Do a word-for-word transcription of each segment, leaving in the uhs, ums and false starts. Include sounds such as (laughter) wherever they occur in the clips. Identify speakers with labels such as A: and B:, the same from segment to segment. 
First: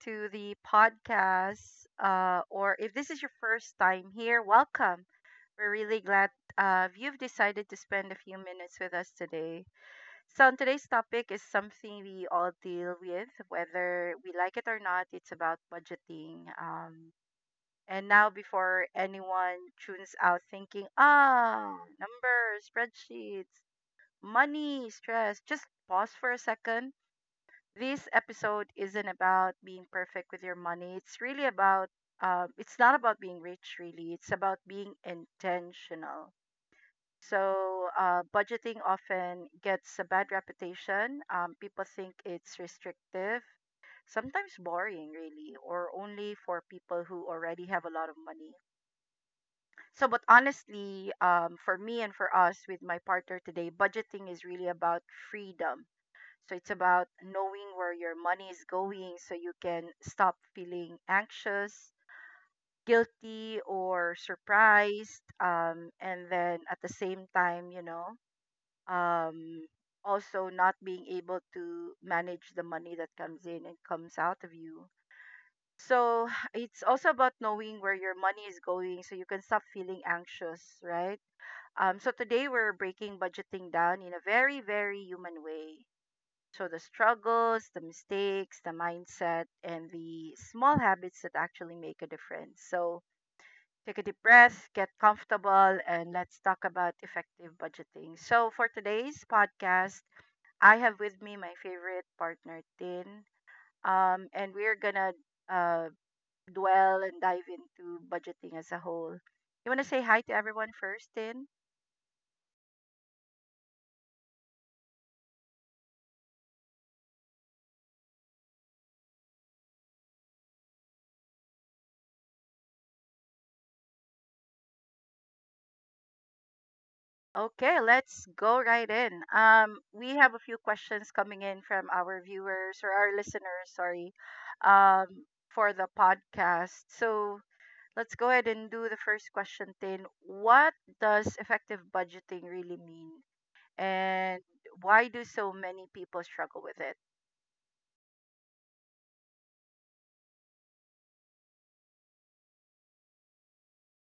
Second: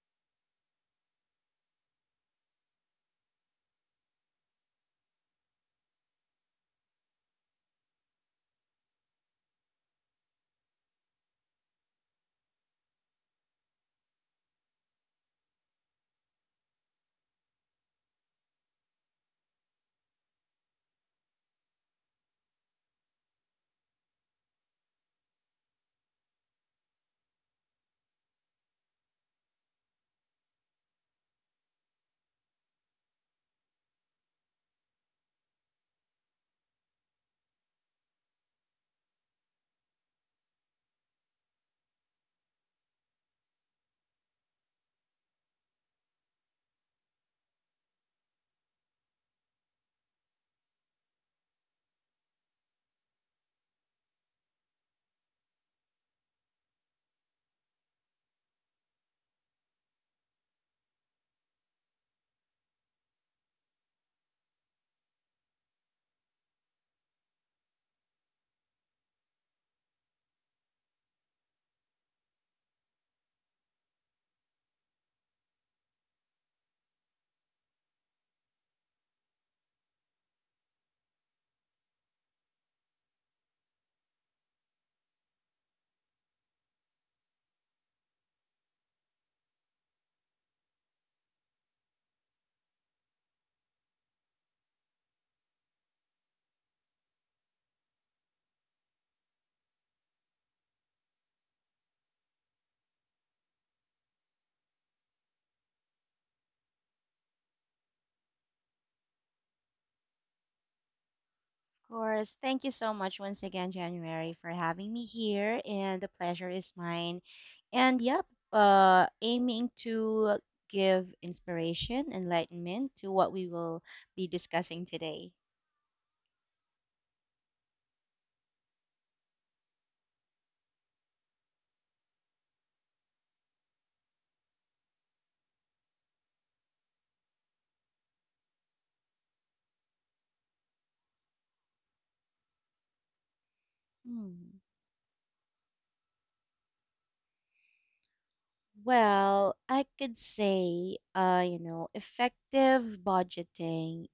A: to the podcast. Uh, or if this is your first time here, welcome. We're really glad uh, you've decided to spend a few minutes with us today. So on today's topic is something we all deal with, whether we like it or not. It's about budgeting. Um, and now, before anyone tunes out thinking, ah, numbers, spreadsheets, money, stress, just pause for a second this episode isn't about being perfect with your money. It's really about, uh, it's not about being rich, really. It's about being intentional. So, uh, budgeting often gets a bad reputation. Um, people think it's restrictive, sometimes boring, really, or only for people who already have a lot of money. So, but honestly, um, for me and for us with my partner today, budgeting is really about freedom so it's about knowing where your money is going so you can stop feeling anxious, guilty, or surprised. Um, and then at the same time, you know, um, also not being able to manage the money that comes in and comes out of you. So (sighs) it's also about knowing where your money is going so you can stop feeling anxious, right? Um, so today we're breaking budgeting down in a very, very human way. So the struggles, the mistakes, the mindset, and the small habits that actually make a difference. So take a deep breath, get comfortable, and let's talk about effective budgeting. So for today's podcast, I have with me my favorite partner, Tin, um, and we're gonna uh, dwell and dive into budgeting as a whole. You wanna say hi to everyone first, Tin?
B: Course. Thank you so much once again, January, for having me here. And the pleasure is mine. And yep, uh, aiming to give inspiration, enlightenment to what we will be discussing today.
A: Okay, let's go right in. Um, we have a few questions coming in from our viewers or our listeners, sorry, um, for the podcast. So let's go ahead and do the first question, Tin. What does effective budgeting really mean? And
B: Hmm.
A: why do so many people struggle with it?
B: Well, I could say, uh, you know, effective budgeting.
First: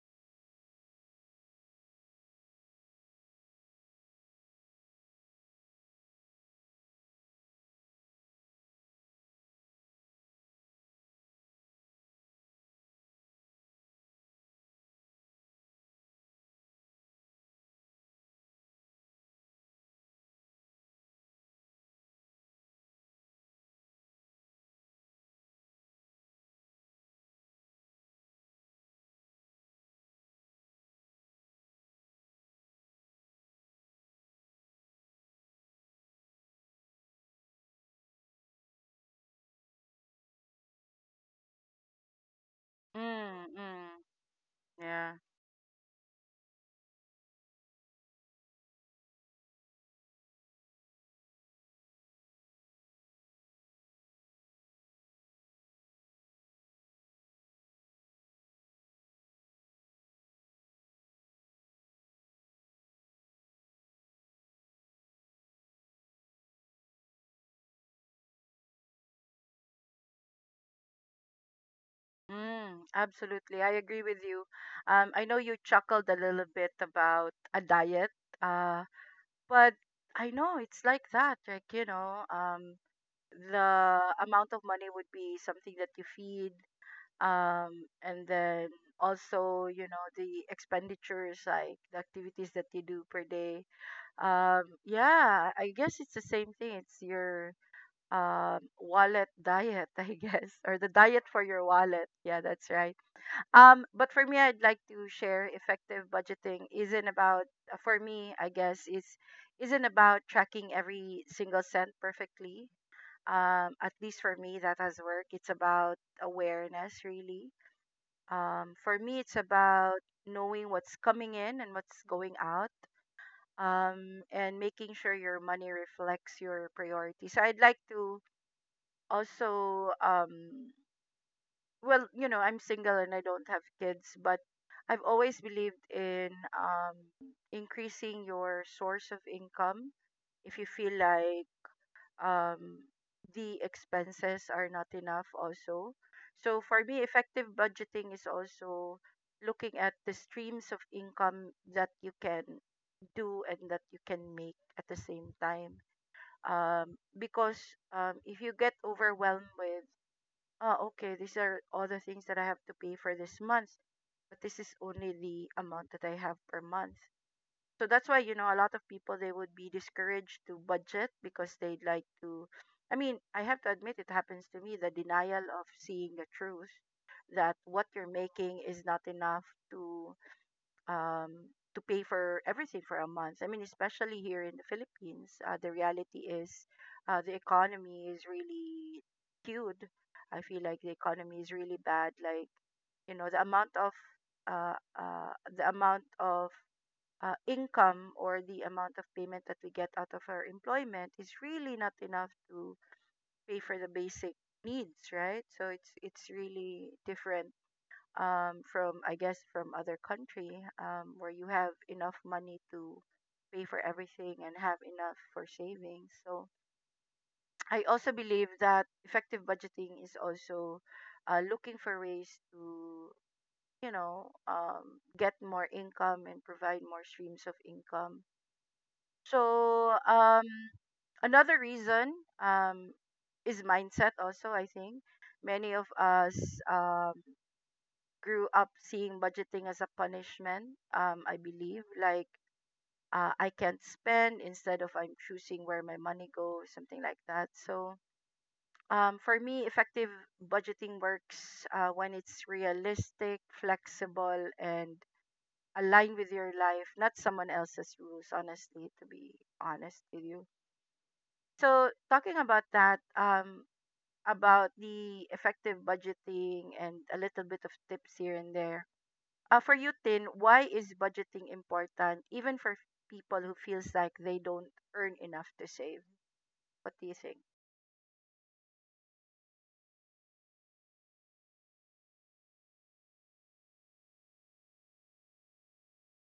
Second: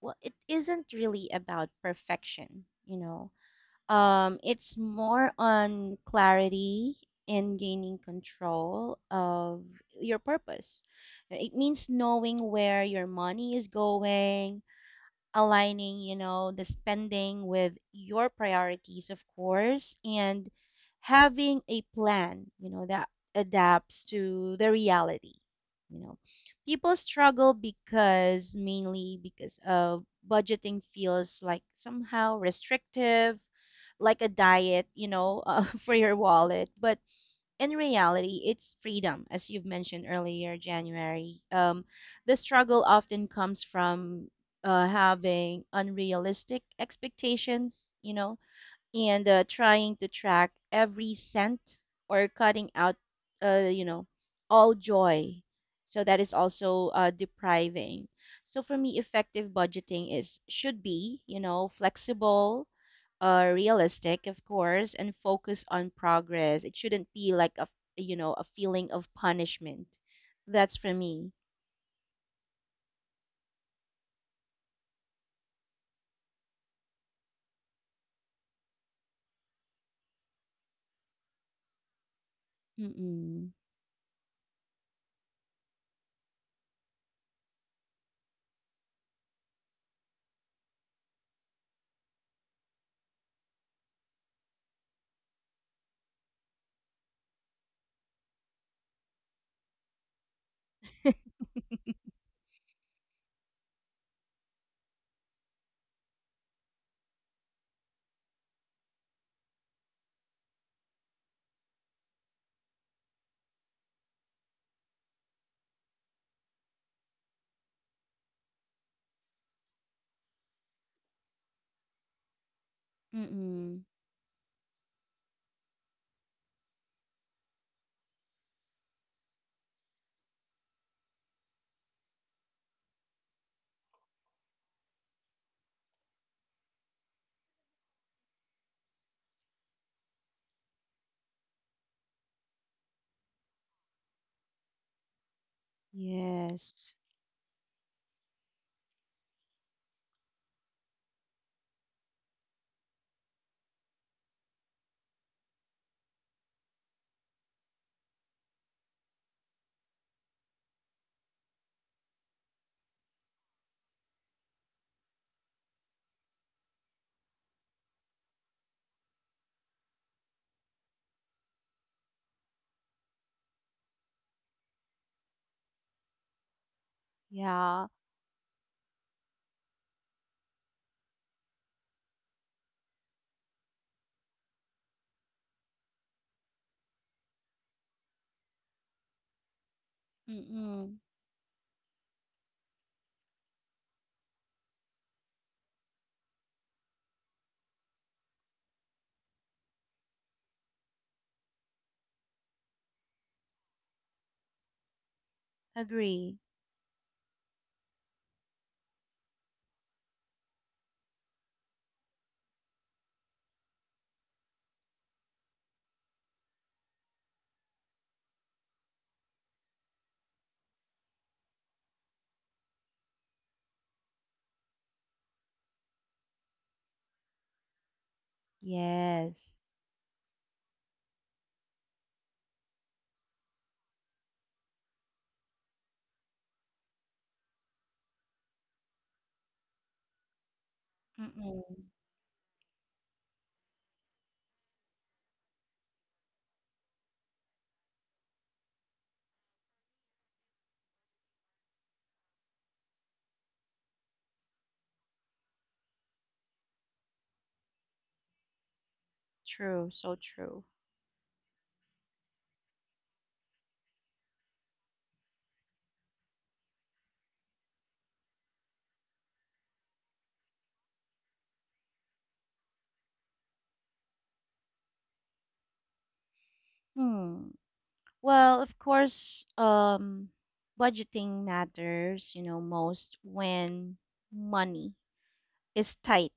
B: Well, it isn't really about perfection, you know Um, it's more on clarity and gaining control of your purpose. It means knowing where your money is going, aligning, you know, the spending with your priorities, of course, and having a plan, you know, that adapts to the reality. You know, people struggle because mainly because of budgeting feels like somehow restrictive, like a diet, you know, (laughs) uh, for your wallet. But in reality, it's freedom, as you've mentioned earlier, January. Um, the struggle often
A: Mm,
B: comes
A: mm,
B: from uh,
A: yeah.
B: having unrealistic expectations, you know, and uh, trying to track every cent, or cutting out, uh, you know, all joy. So that is also uh, depriving. So for me, effective budgeting is should be, you know, flexible, uh, realistic, of course, and focus on progress. It shouldn't be like a you know a feeling of punishment. That's for me.
A: Mm, absolutely. I agree with you. Um, I know you chuckled a little bit about a diet. Uh, But I know it's like that. Like, you know, um,
B: Mm-mm.
A: the amount of money would be something that you feed, um, and then also, you know, the expenditures, like the activities that you do per day. Um, yeah, I guess it's the same thing. It's your um wallet diet, (laughs) I guess, or the diet for your wallet. Yeah, that's right. Um, but for me, I'd like to share effective budgeting isn't about uh, for me, I guess, is isn't about tracking every single cent perfectly. Um, at least for me, that has worked. It's about awareness, really. Um, for me, it's about knowing what's coming in and what's going out,
B: Mm-mm.
A: um, and making sure your money reflects your priorities. So I'd like to also um well, you know, I'm single and I don't have kids, but I've always believed in um, increasing your source of income. If you feel like um, the expenses are not enough, also. So for
B: Yes.
A: me, effective budgeting is also looking at the streams of income that you can do and that you can make at the same time. Um, because um, if you get overwhelmed with oh, okay, these are all the things that I have to pay for this month, but this is only the amount that I have per month. So that's why, you know, a lot of people they would be discouraged to budget because they'd like to I mean, I have to admit it happens to me, the denial of seeing the truth that what
B: Yeah.
A: you're making is not enough to um, to pay for everything for a month. I mean, especially here in the Philippines, uh, the reality is uh, the economy is really skewed. I feel like the
B: Mm-mm.
A: economy is really bad. Like you know, the amount of uh, uh, the amount of uh, income or the amount of payment that we get out of our employment is really not enough to pay for the basic needs, right? So it's it's
B: Agree.
A: really different um, from I guess from other country um, where you have enough money to pay for everything and have enough for savings. So I also believe that effective budgeting is also uh, looking for ways to you know um, get more income and provide more streams of income.
B: Yes.
A: So um, another reason um, is mindset. Also, I think many of us um, grew up seeing budgeting as a punishment, um, I believe.
B: Mm-mm.
A: Like, uh, I can't spend instead of I'm choosing where my money goes, something like that. So, um, for me, effective budgeting works uh, when it's realistic, flexible, and aligned with your life, not someone else's rules, honestly, to be
B: True.
A: honest
B: So
A: with you.
B: true.
A: So, talking about that, um, about the effective budgeting and a little bit of tips here and there Uh, for you, Tin, why is budgeting important even for people who feels like they don't earn enough to save? What do you think?
B: Hmm. Well, of course, um, budgeting matters, you know, most when money is tight.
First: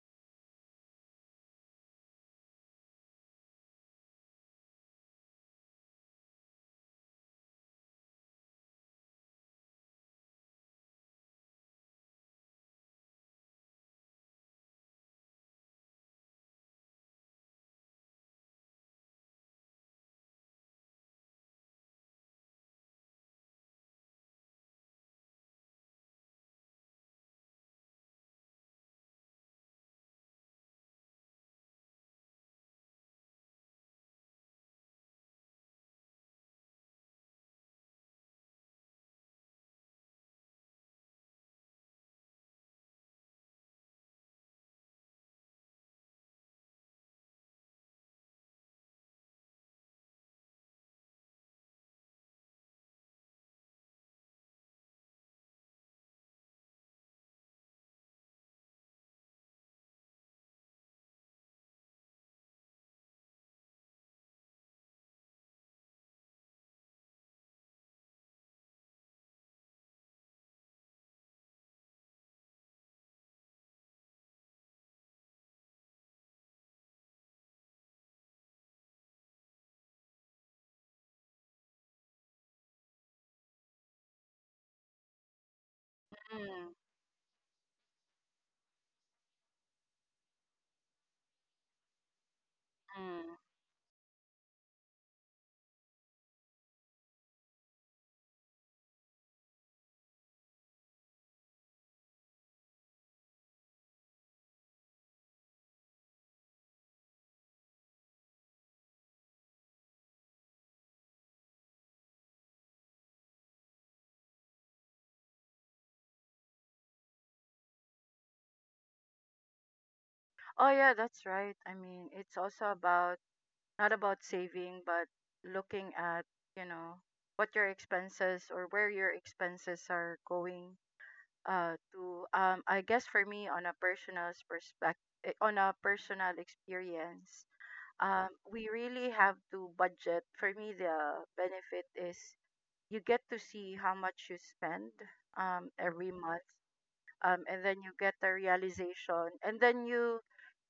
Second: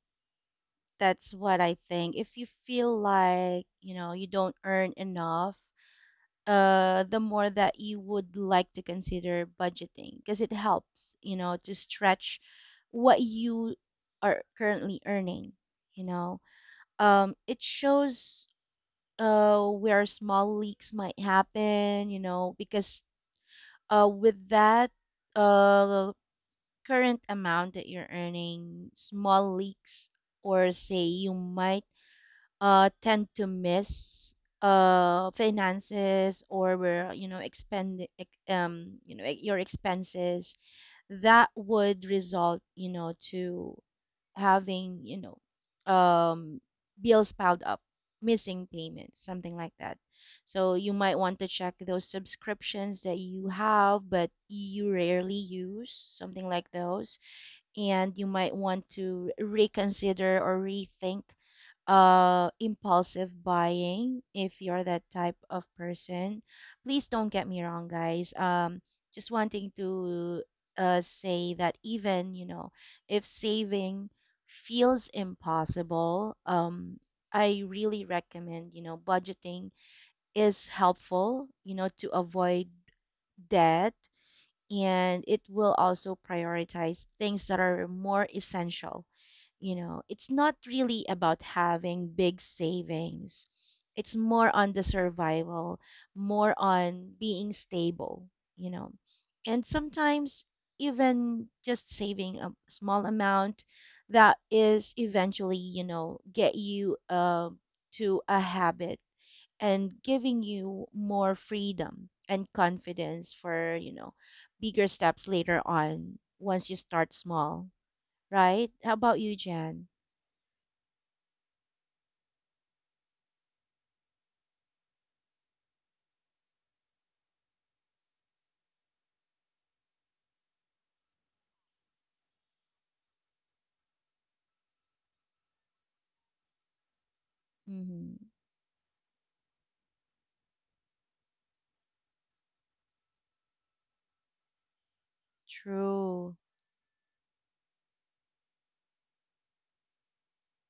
B: That's what I think. If you feel like, you know, you don't earn enough, uh, the more that you would like to consider budgeting because it helps, you know, to stretch what you are currently earning, you know. Um, it shows uh where small leaks might happen, you know, because uh with that uh current amount that you're earning, small leaks, or say you might uh, tend to miss uh, finances, or where you know expend ex- um, you know e, your expenses that would result you know to having, you know um, bills piled up, missing payments, something like that. So you might want to check those subscriptions that you have but you rarely use, something like those. And you might want to reconsider or rethink uh, impulsive buying if you're that type of person. Please don't get me wrong, guys. Um, just wanting to uh, say that even, you know, if saving feels impossible, um, I really recommend, you know, budgeting is helpful, you know, to avoid debt, and it will also
A: Mm,
B: prioritize things that are more essential. You know it's not really about having big
A: mm,
B: savings. It's more on the survival, more on being stable, you know and sometimes even just saving a small amount that is eventually you know get you uh, to a habit, and giving you more freedom and confidence for you know bigger steps later on once you start small. Right, how about you, Jan?
A: Oh yeah, that's right. I mean, it's also about not about saving, but looking at, you know, what your expenses or where your expenses are going uh to um I guess for me on a personal perspective, on a personal experience,
B: Mhm.
A: um we really have to budget. For me the benefit is you get to see how much you spend um, every
B: True.
A: month um, and then you get a realization and then you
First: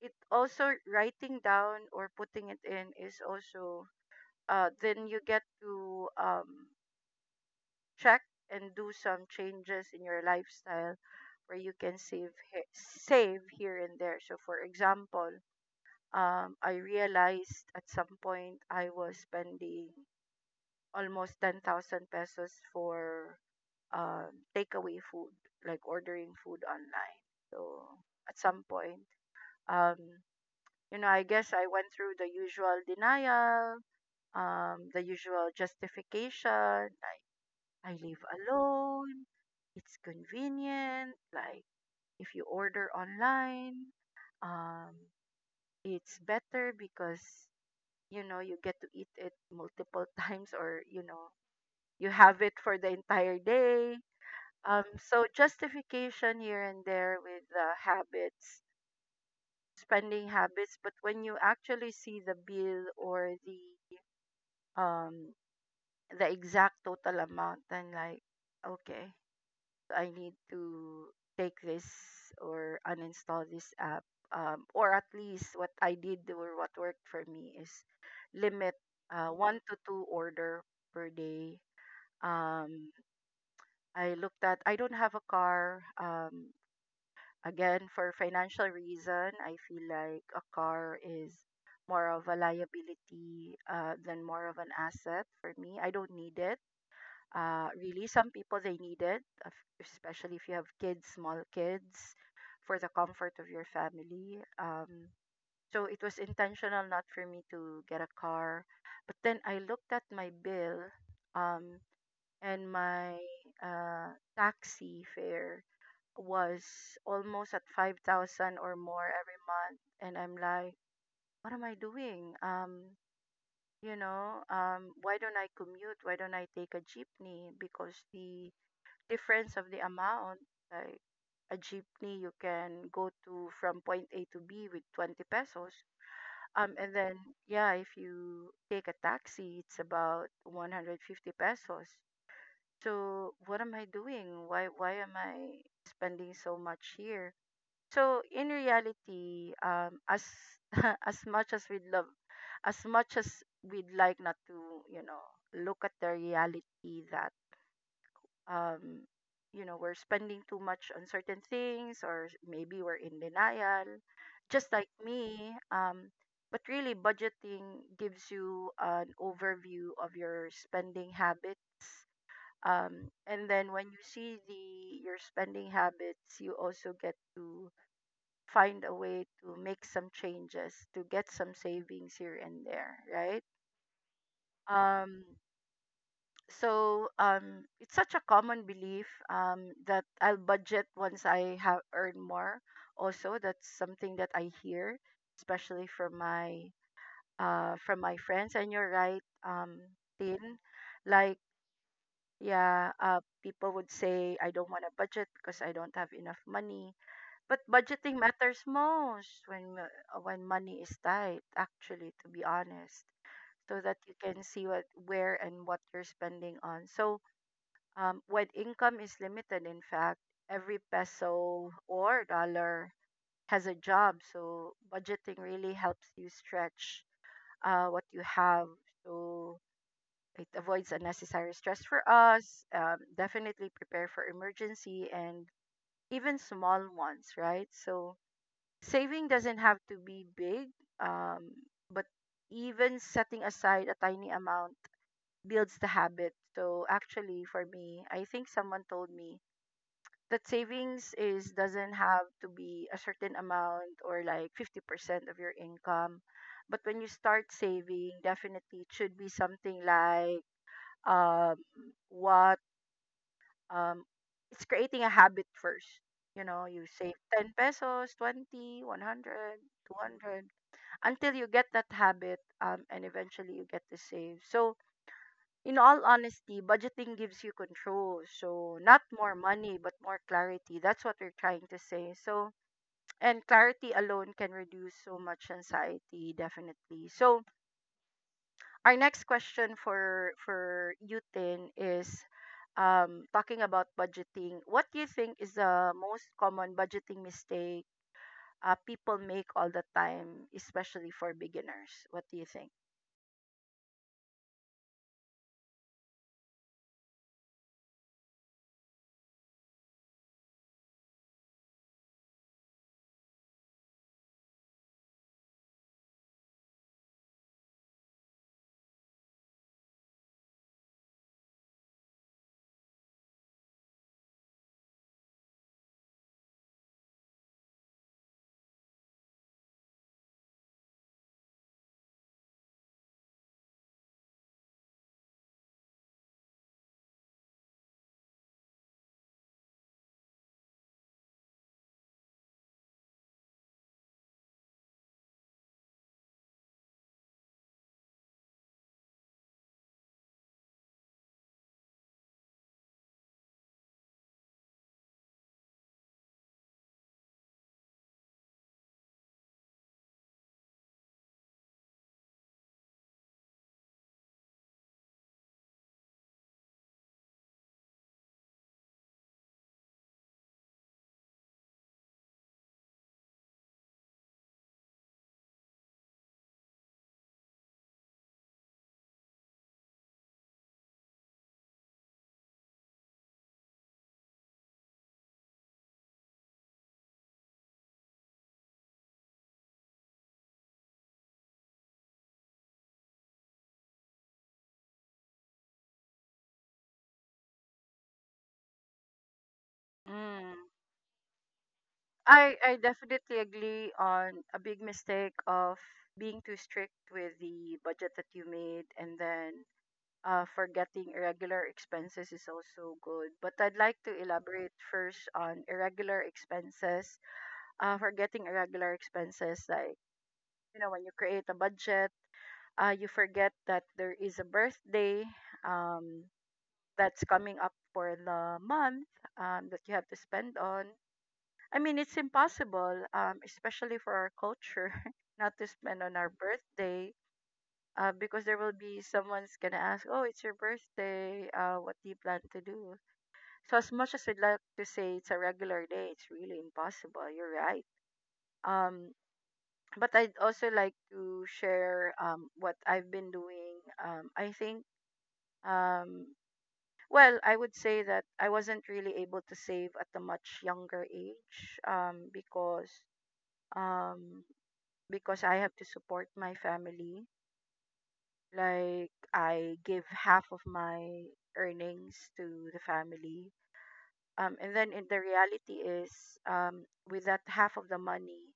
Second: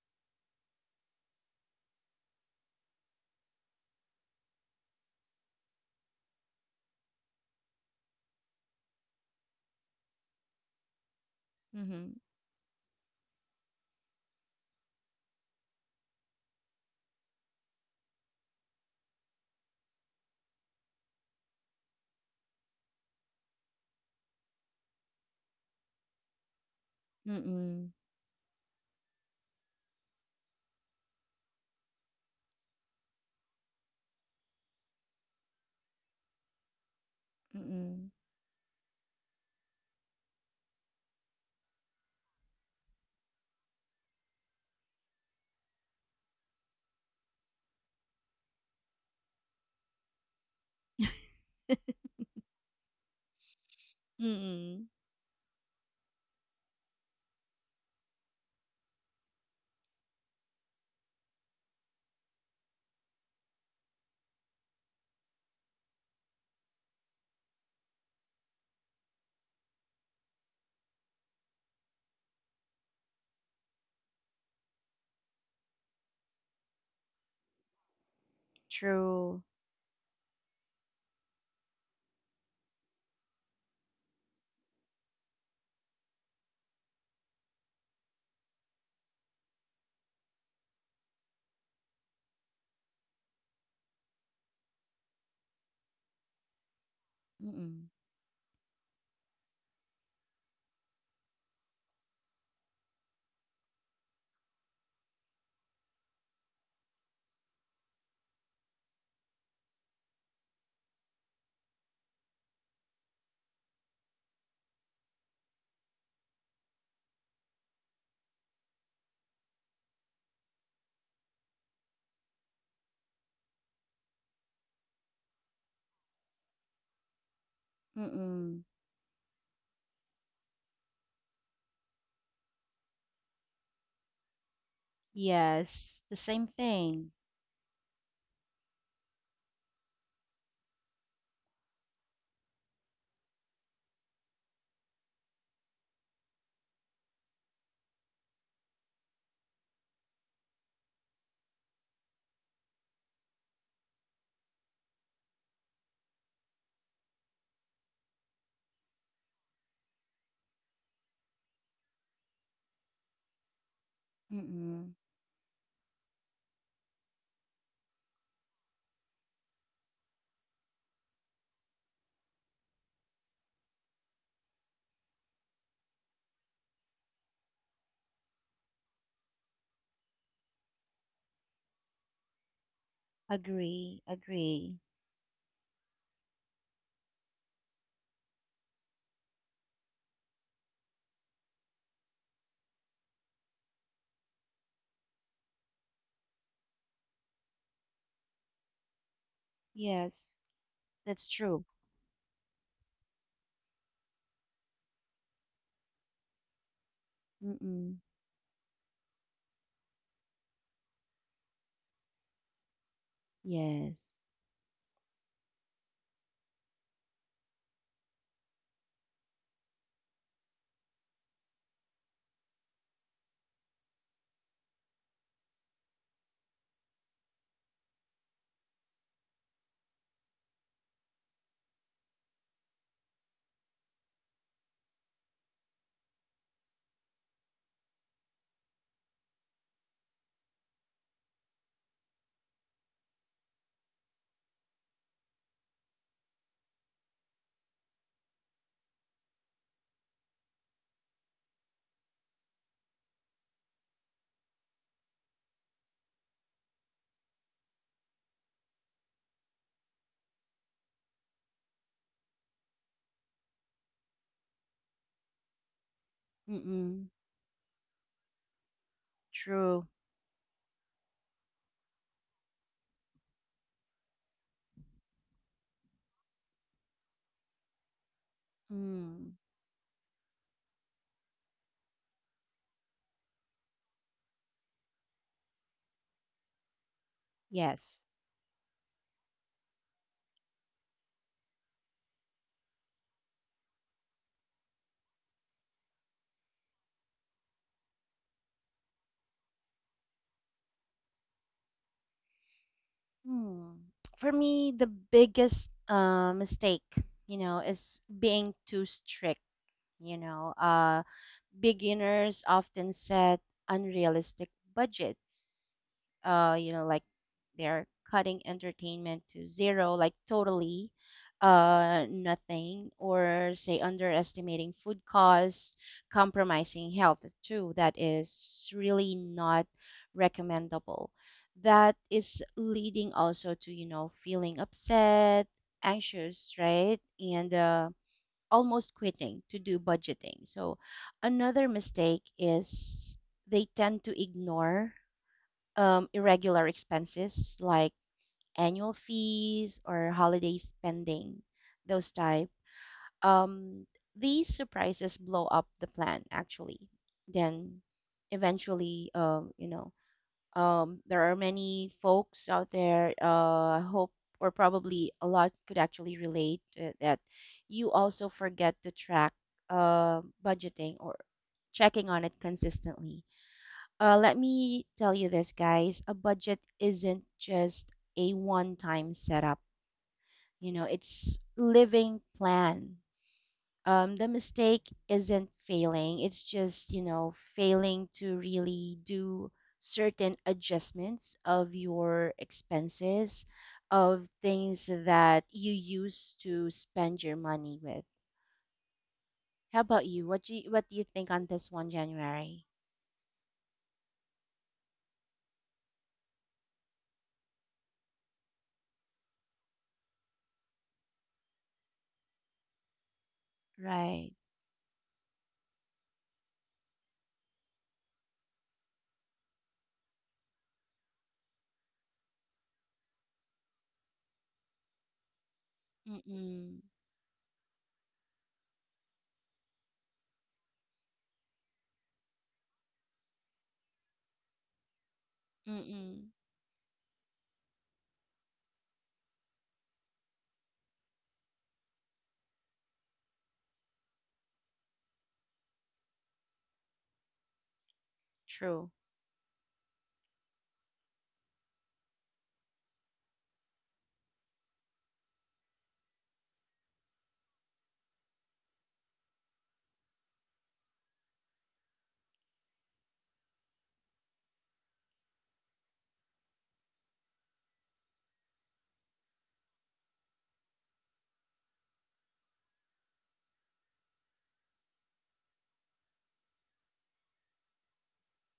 A: it also writing down or putting it in is also uh, then you get to um, check and do some changes in your lifestyle where you can
B: Mhm.
A: save he- save here and there so for example um, I realized at some point I was spending almost ten thousand pesos for um, takeaway food, like ordering food online.
B: Mm-mm.
A: So at some point, um, you know, I guess I went through the usual denial, um, the usual justification, like I
B: Mm-mm.
A: live alone, it's convenient, like if you order online, um, it's better because you know you get to eat it multiple (laughs) times or you know you have it for the entire day
B: Mm-mm.
A: Um, so justification here and there with uh, habits, spending habits, but when you actually see the bill or the um the exact total amount, then like, okay, I need to take this or uninstall this app. Um, or at least what I did or what worked for me is limit uh,
B: True.
A: one to two order per day. Um, I looked at I don't have a car. Um, Again, for financial reason, I feel like a car is more of a liability uh, than more of an asset for me. I don't need it. Uh,
B: Mm-mm.
A: really, some people they need it, af- especially if you have kids, small kids, for the comfort of your family. Um, so it was intentional not for me to get a car. But then I looked at my bill um, and my uh, taxi fare was almost at five thousand or more every month. And I'm like, what am I doing? Um, you know, um, why don't I commute? Why don't I take a jeepney? Because the
B: Mm-mm.
A: difference of the amount, like a jeepney, you can go to from point A to B with twenty pesos.
B: Yes, the same
A: Um, and
B: thing.
A: then, yeah, if you take a taxi, it's about one hundred fifty pesos. So what am I doing? Why why am I spending so much here? So in reality, um, as (laughs) as much as we'd love, as much as we'd like not to, you know, look at the reality that, um, you know, we're spending too much on certain things, or maybe we're in denial, just like
B: Mm-mm.
A: me. Um, but really, budgeting gives you an overview of your spending habits. Um, and then when you see the your spending habits, you also get to find a way to make some changes to get some savings here and there, right?
B: Agree. Agree.
A: Um, so um, it's such a common belief um, that I'll budget once I have earned more. Also, that's something that I hear, especially from my uh, from my friends. And you're right, um,
B: Yes,
A: Tin.
B: that's
A: Like,
B: true.
A: yeah, uh, people would say I don't want to budget because I don't have enough money but
B: Mm-mm.
A: budgeting matters most when mo- uh, when money is tight, actually, to be honest, so that you
B: Yes.
A: can see what where and what you're spending on. So, um, when income is limited, in fact, every peso or dollar has a job. So, budgeting really helps you stretch uh, what you have. So. It avoids unnecessary stress for us. Um, definitely prepare for emergency and even small ones, right? So, saving doesn't have to be big, um, but even setting aside a tiny amount builds the habit. So actually, for me, I think someone told me that savings is doesn't have to be a certain amount or like fifty percent of your income. But when you start saving, definitely it should be something like um, what um, it's creating a habit first. You know, you
B: Mm-mm.
A: save ten pesos, twenty, one hundred,
B: True.
A: two hundred until you get that habit um, and eventually you get to save. So, in all honesty, budgeting gives you control. So, not more
B: Mm.
A: money, but more clarity. That's what we're trying to say. So, and clarity alone can reduce so much anxiety, definitely. So,
B: Yes.
A: our next question for for you, Tin, is um, talking about budgeting. What do you think is the most common budgeting mistake uh, people make all the time, especially for beginners? What do you think?
B: Hmm. For me, the biggest uh, mistake, you know, is being too strict. You know, uh, beginners often set unrealistic budgets. Uh, you know, like they're cutting entertainment to zero, like totally uh nothing, or say underestimating food costs, compromising health too, that is really not recommendable, that is leading also to you know feeling upset, anxious, right? And uh almost quitting to do budgeting. So another mistake is they tend to ignore um, irregular expenses, like annual fees or holiday spending, those type. Um, these surprises blow up the plan actually. Then eventually, um, you know, um, there are many folks out there, uh, I hope, or probably a lot could actually relate uh, that you also forget to track uh, budgeting or checking on it consistently. Uh, let me tell you this, guys, a budget isn't just a one time setup, you know, it's living plan. um, the mistake isn't failing. It's just, you know, failing to really do certain adjustments of your expenses, of things that you used to spend your money with. How about you? What do
A: Mm.
B: you, what do you think on this one,
A: I
B: January?
A: I definitely agree on a big mistake of being too strict with the budget that you made, and then uh, forgetting irregular expenses is also good. But I'd like to
B: Right.
A: elaborate first on irregular expenses. Uh, forgetting irregular expenses, like, you know, when you create a budget, uh, you forget that there is a birthday um,
B: Mm-mm.
A: that's coming up for the month um, that you have to spend on. I mean, it's impossible, um, especially for our culture, (laughs) not to spend on our
B: Mm-mm.
A: birthday, uh, because there will be someone's gonna ask, "Oh, it's your birthday. Uh, what do you plan to do?" So as much as I'd like to say it's a regular day, it's really impossible. You're right.
B: True.
A: Um, but I'd also like to share um what I've been doing. Um, I think. um. Well, I would say that I wasn't really able to save at a much younger age um, because um because I have to support my family. Like, I give half of my earnings to the family. Um, and then in the reality is, um, with that half of the money,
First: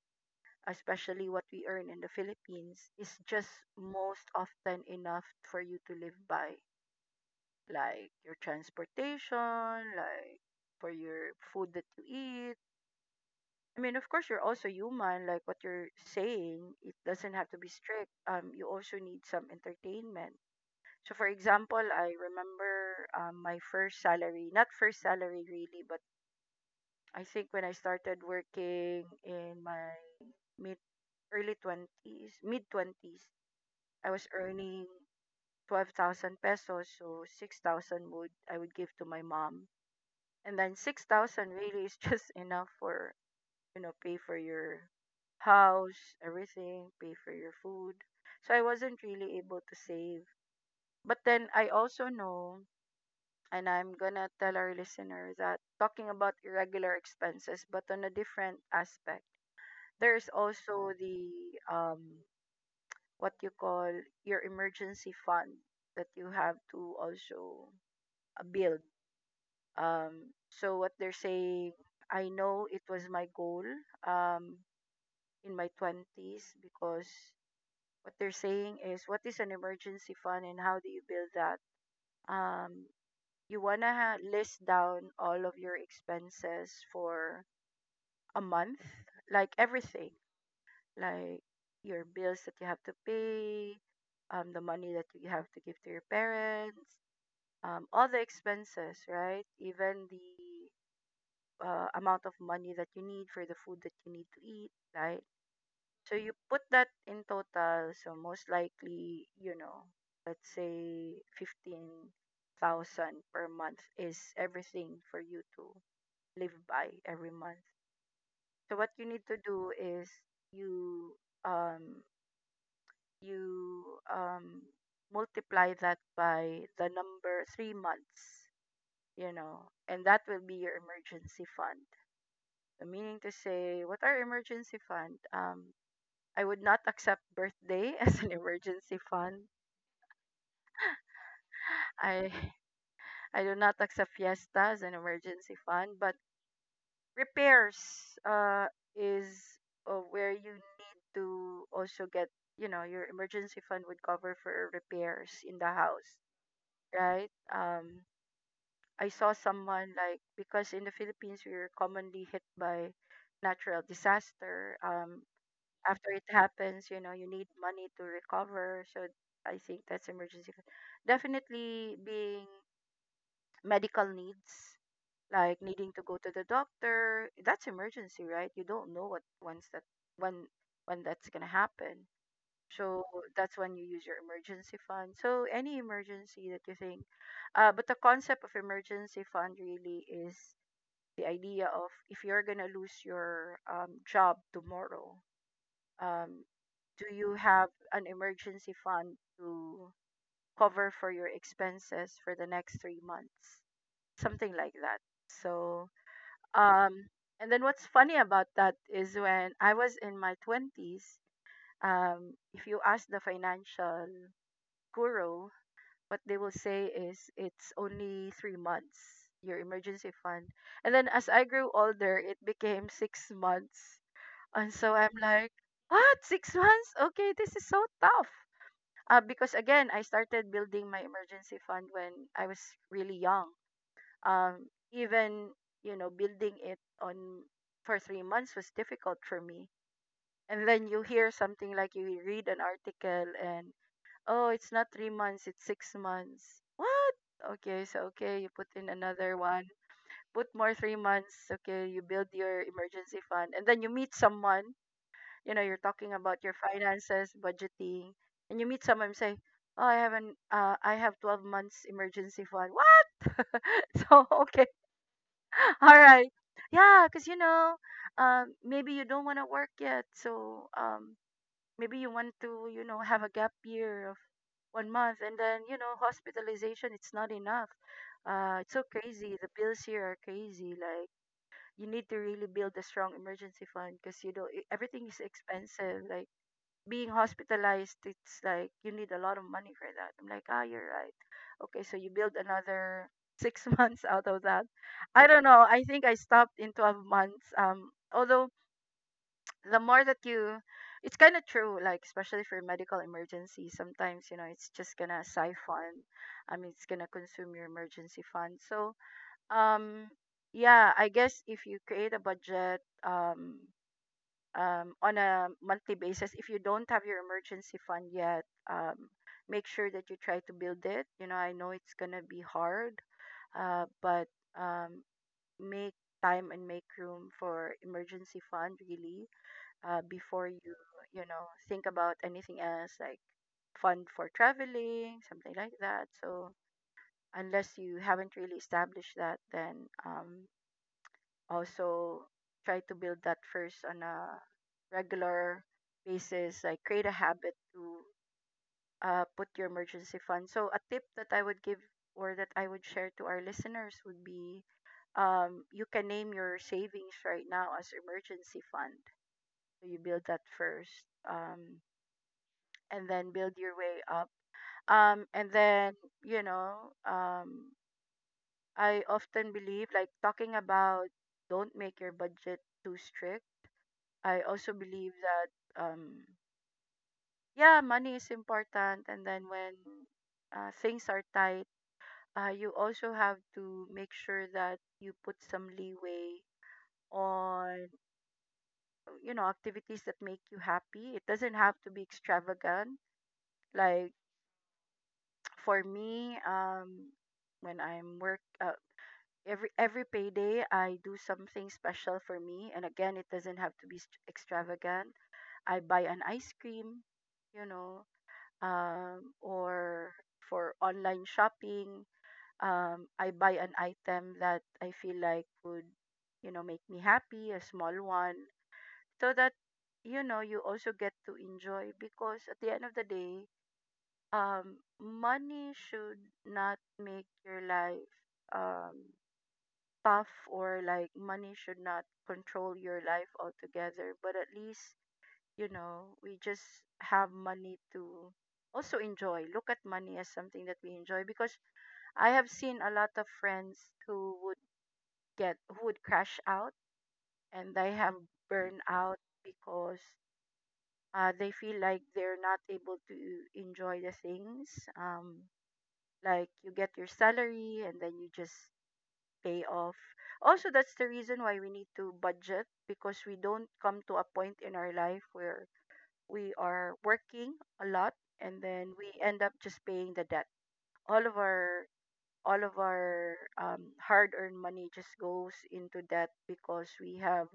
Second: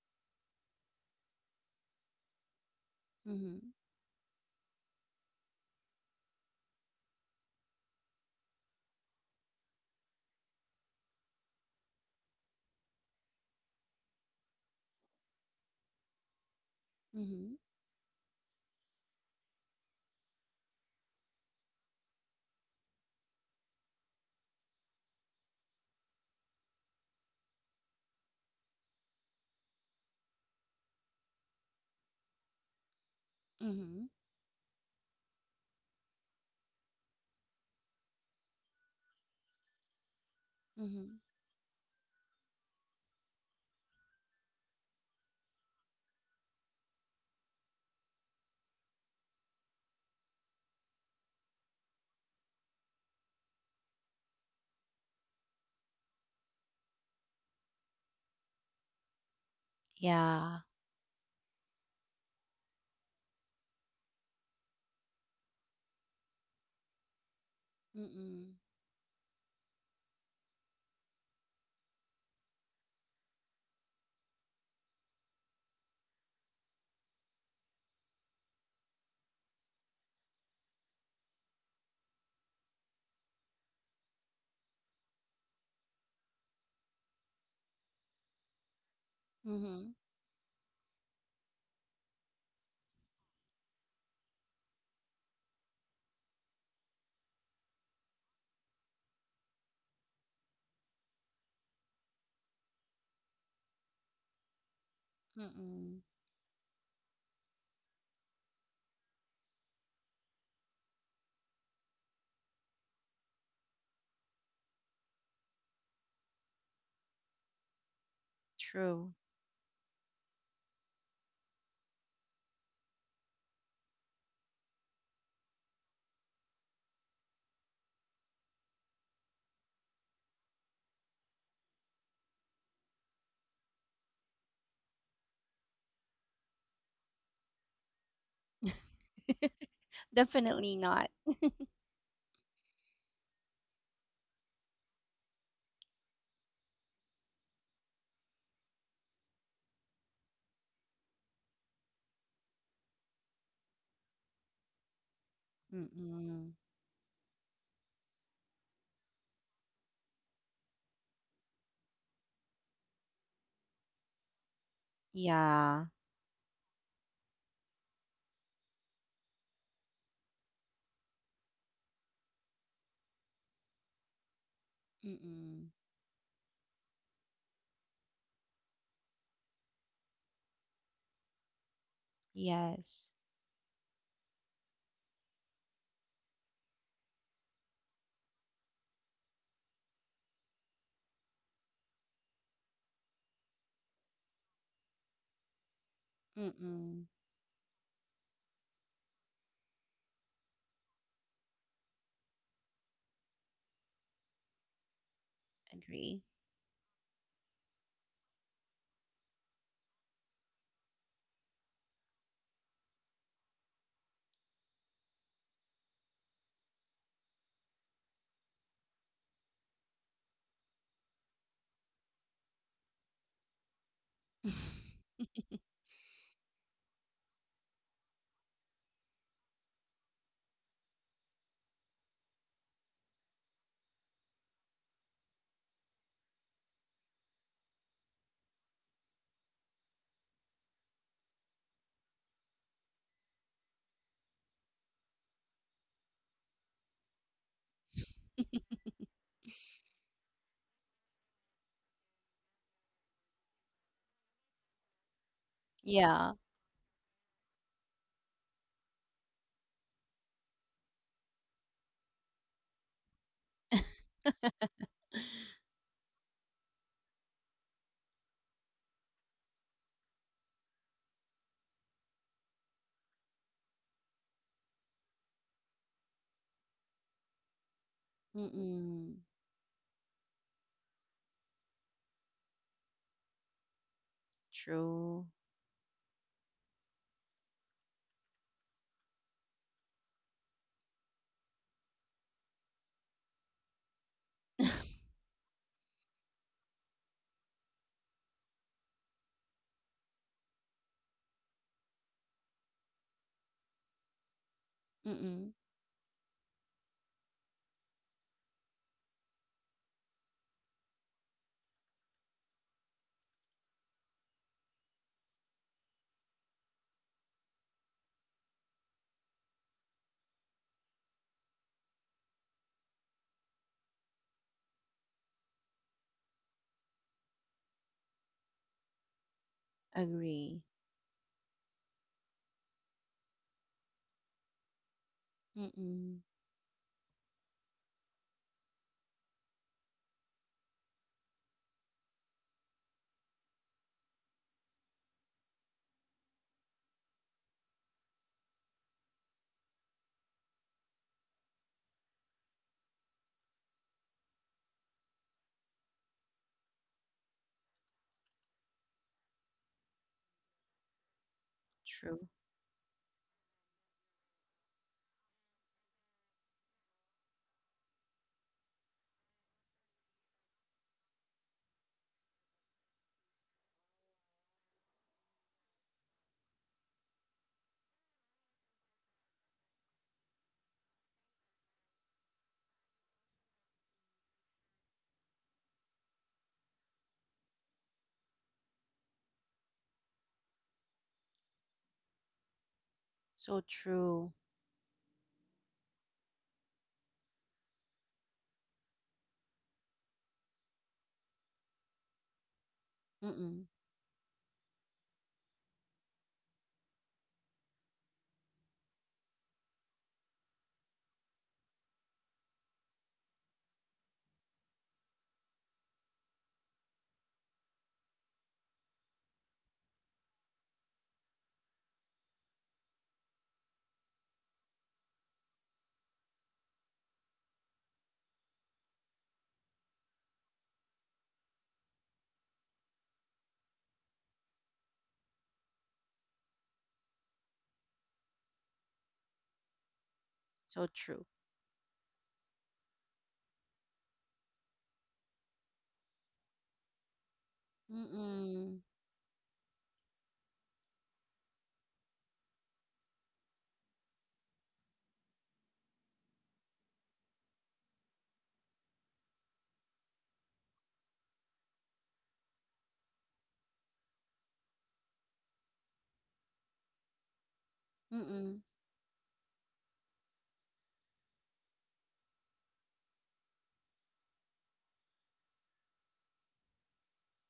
A: especially what we earn in the Philippines, is just
B: Mm-hmm.
A: most often enough for you to live by, like your transportation, like for your food that you I mean, of course, you're also human, like what you're saying. It doesn't have
B: Mm-hmm.
A: to be strict. Um, you also need some entertainment. So, for example, I remember um, my first salary, not first salary really, but I think when I started working in my mid early twenties, mid twenties,
B: Mm-hmm.
A: I was earning twelve thousand pesos. So, six thousand would I would give to my mom. And then
B: Mm-hmm.
A: six thousand really is (laughs) just enough for you know, pay for your house, everything, pay for your food. So I wasn't really able to save. But then I also know, and I'm gonna tell our listener that talking about irregular expenses, but on a different aspect, there's
B: Yeah.
A: also the, um, what you call, your emergency fund that you have to also uh,
B: Mm-mm.
A: build. Um, so what they're saying, I know it was my goal um, in my twenties. Because What they're saying is, what is an emergency fund and how do you build that? Um, you wanna ha- list down all of your expenses for a month, like
B: Mm-hmm.
A: everything, like your bills that you have to pay, um, the money that you have to give to your parents, um, all the expenses, right? Even the uh, amount of money that you need for the food that you need to eat, right?
B: Mm-mm.
A: So you put that in total, so most likely, you know, let's say fifteen thousand per month is everything for you to live by every month. So what you
B: True.
A: need to do is you um you um multiply that by the number three months, you know, and that will be your emergency fund. So, meaning to say, what are emergency fund? Um I would not accept birthday (laughs) as an emergency fund.
B: (laughs) Definitely not.
A: I (sighs) I do not accept fiesta as an emergency fund, but repairs uh is uh, where you need to also get, you know your emergency fund would cover for repairs in the house,
B: Mm-mm.
A: right? Um, I saw someone like Because in the Philippines we are commonly hit by natural disaster. Um,
B: Yeah.
A: after it happens, you know, you need money to recover. So I think that's emergency fund. Definitely being medical needs, like
B: Mm-mm.
A: needing to go to the doctor, that's emergency, right? You don't know what once that when when that's gonna happen. So
B: Yes.
A: that's when you use your emergency fund. So any emergency that you think, uh, but the concept of emergency fund really is the idea of if you're gonna lose your, um, job tomorrow, um,
B: Mm-mm.
A: do you have an emergency fund to cover for your expenses for the next three months? Something like that. So,
B: Agree.
A: um, and then what's funny about that is when I was in my twenties, um, if you ask the financial guru, what they will say is it's only three months, your emergency fund. And then as I grew older, it became six months. And so I'm
B: (laughs)
A: like, what? Six months? Okay, this is so tough. Uh, because again, I started building my emergency fund when I was really young. Um, Even, you know, building it on for three months was difficult for me. And then you hear something like you read an article and, oh, it's not three months, it's six months. What? Okay, so okay, you put in another one, put more three months. Okay, you build your emergency fund, and then you meet someone, you know you're talking
B: Yeah.
A: about your finances, budgeting, and you meet someone and say, oh, I haven't uh, I have twelve months emergency fund. What? (laughs) So okay. (laughs) All right. Yeah, because you know um, maybe you don't want to work yet, so um, maybe you want to, you know have a gap year of one month, and then you know hospitalization, it's not enough. Uh, it's so
B: Mm-mm.
A: crazy, the bills here are crazy, like you need to really build a strong emergency fund because, you know e- everything is
B: True.
A: expensive, like being hospitalized, it's like you need a lot of money for that. I'm like, ah, you're right. Okay, so you build another six (laughs) months out of that.
B: (laughs)
A: I don't know. I think I stopped in twelve months. Um, although, the more that you, it's kind of true. Like, especially for medical emergency, sometimes you know it's just gonna
B: Mm-mm.
A: siphon. I mean, it's gonna consume your emergency fund. So, um, yeah, I guess if you create a budget, um, um, on a monthly basis. If you don't have your emergency fund yet, um, make sure that you try to build it. You know, I know it's gonna be hard, uh, but um, make time and make room for emergency fund really, uh, before
B: Agree.
A: you, you know think about anything else, like fund for traveling, something like that.
B: Mm-mm.
A: So unless you haven't really established that, then um, also try to build that first on a regular basis, like create a habit to uh, put your emergency fund. So a tip that I would give, or that I would share to our listeners, would be, um, you can name your savings right now as emergency fund, so you build that first, um,
B: True.
A: and then build your way up, um, and then, you know um, I often believe, like, talking about, don't make your budget too strict, I also believe that, um yeah, money is important, and then when, uh, things are tight, uh, you also have to make sure that you put some leeway on, you know activities that make you happy. It doesn't have to be extravagant.
B: So
A: Like,
B: true.
A: (tsk) for me, um when I'm work, uh, every every payday I do something special for me, and again it doesn't
B: Mm-mm.
A: have to be st- extravagant. I buy an ice cream, you know um, or for online shopping, um, I buy an item that I feel like would, you know, make me happy, a small one, so that, you know, you also get to enjoy, because at the end of the day, um, money should not make your life um, tough, or like, money should not control your life altogether, but at least, you know, we just have money to also enjoy. Look at money as something that
B: So
A: we enjoy,
B: true.
A: because I have seen a lot of friends who would get who would crash out, and they have burned
B: Mm-mm.
A: out because uh, they feel like they're not able to enjoy the things. Um, like, you get your salary and then you just pay off. Also, that's the reason why we need to budget, because we don't come to a point in our life where we are working a lot, and
B: Mm-mm.
A: then we end up just paying the debt, all of our all of our um, hard-earned money just goes into debt, because we have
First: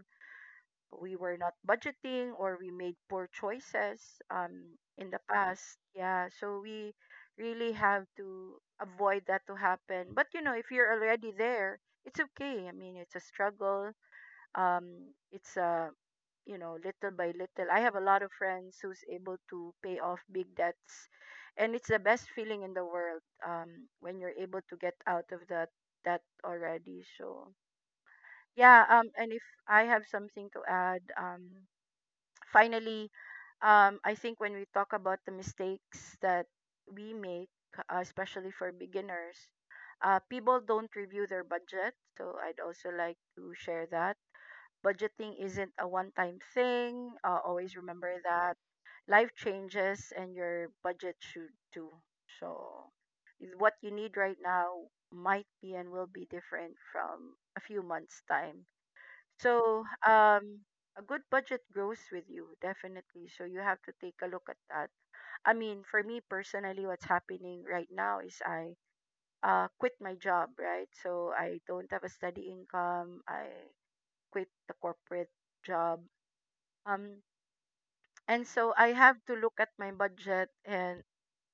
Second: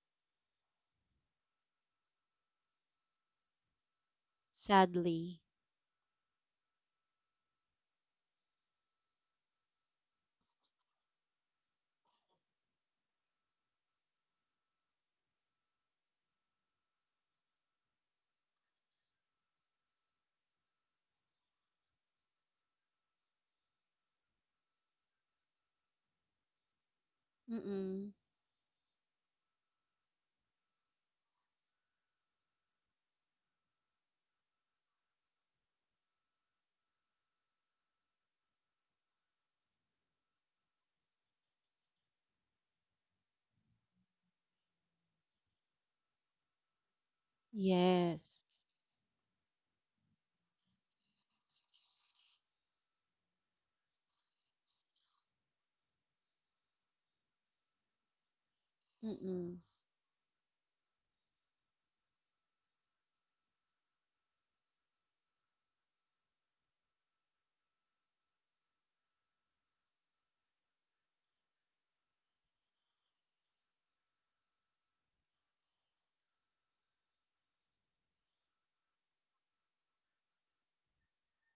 A: we were not budgeting, or we made poor choices um, in the
B: Sadly.
A: past. Yeah, so we really have to avoid that to happen. But you know if you're already there, it's okay, I mean, it's a struggle. um, it's a You know, little by little. I have a lot of friends who's able to pay off big debts, and it's the best feeling in the world um, when you're able to get out of that that already. So
B: Mm-mm.
A: yeah, um, and if I have something to add, um, finally, um, I think when we talk about the mistakes that we make, uh, especially for beginners, uh, people don't review their budget. So I'd also like to share that budgeting isn't a one time thing. Uh, always remember
B: Yes.
A: that life changes and your budget should too. So, is- what you need right now might be and will be different from a few months' time.
B: Mm-mm.
A: So, um, a good budget grows with you, definitely. So, you have to take a look at that. I mean, for me personally, what's happening right now is I uh, quit my job, right? So, I don't have a steady income. I quit the corporate job um and so I have to look at my budget and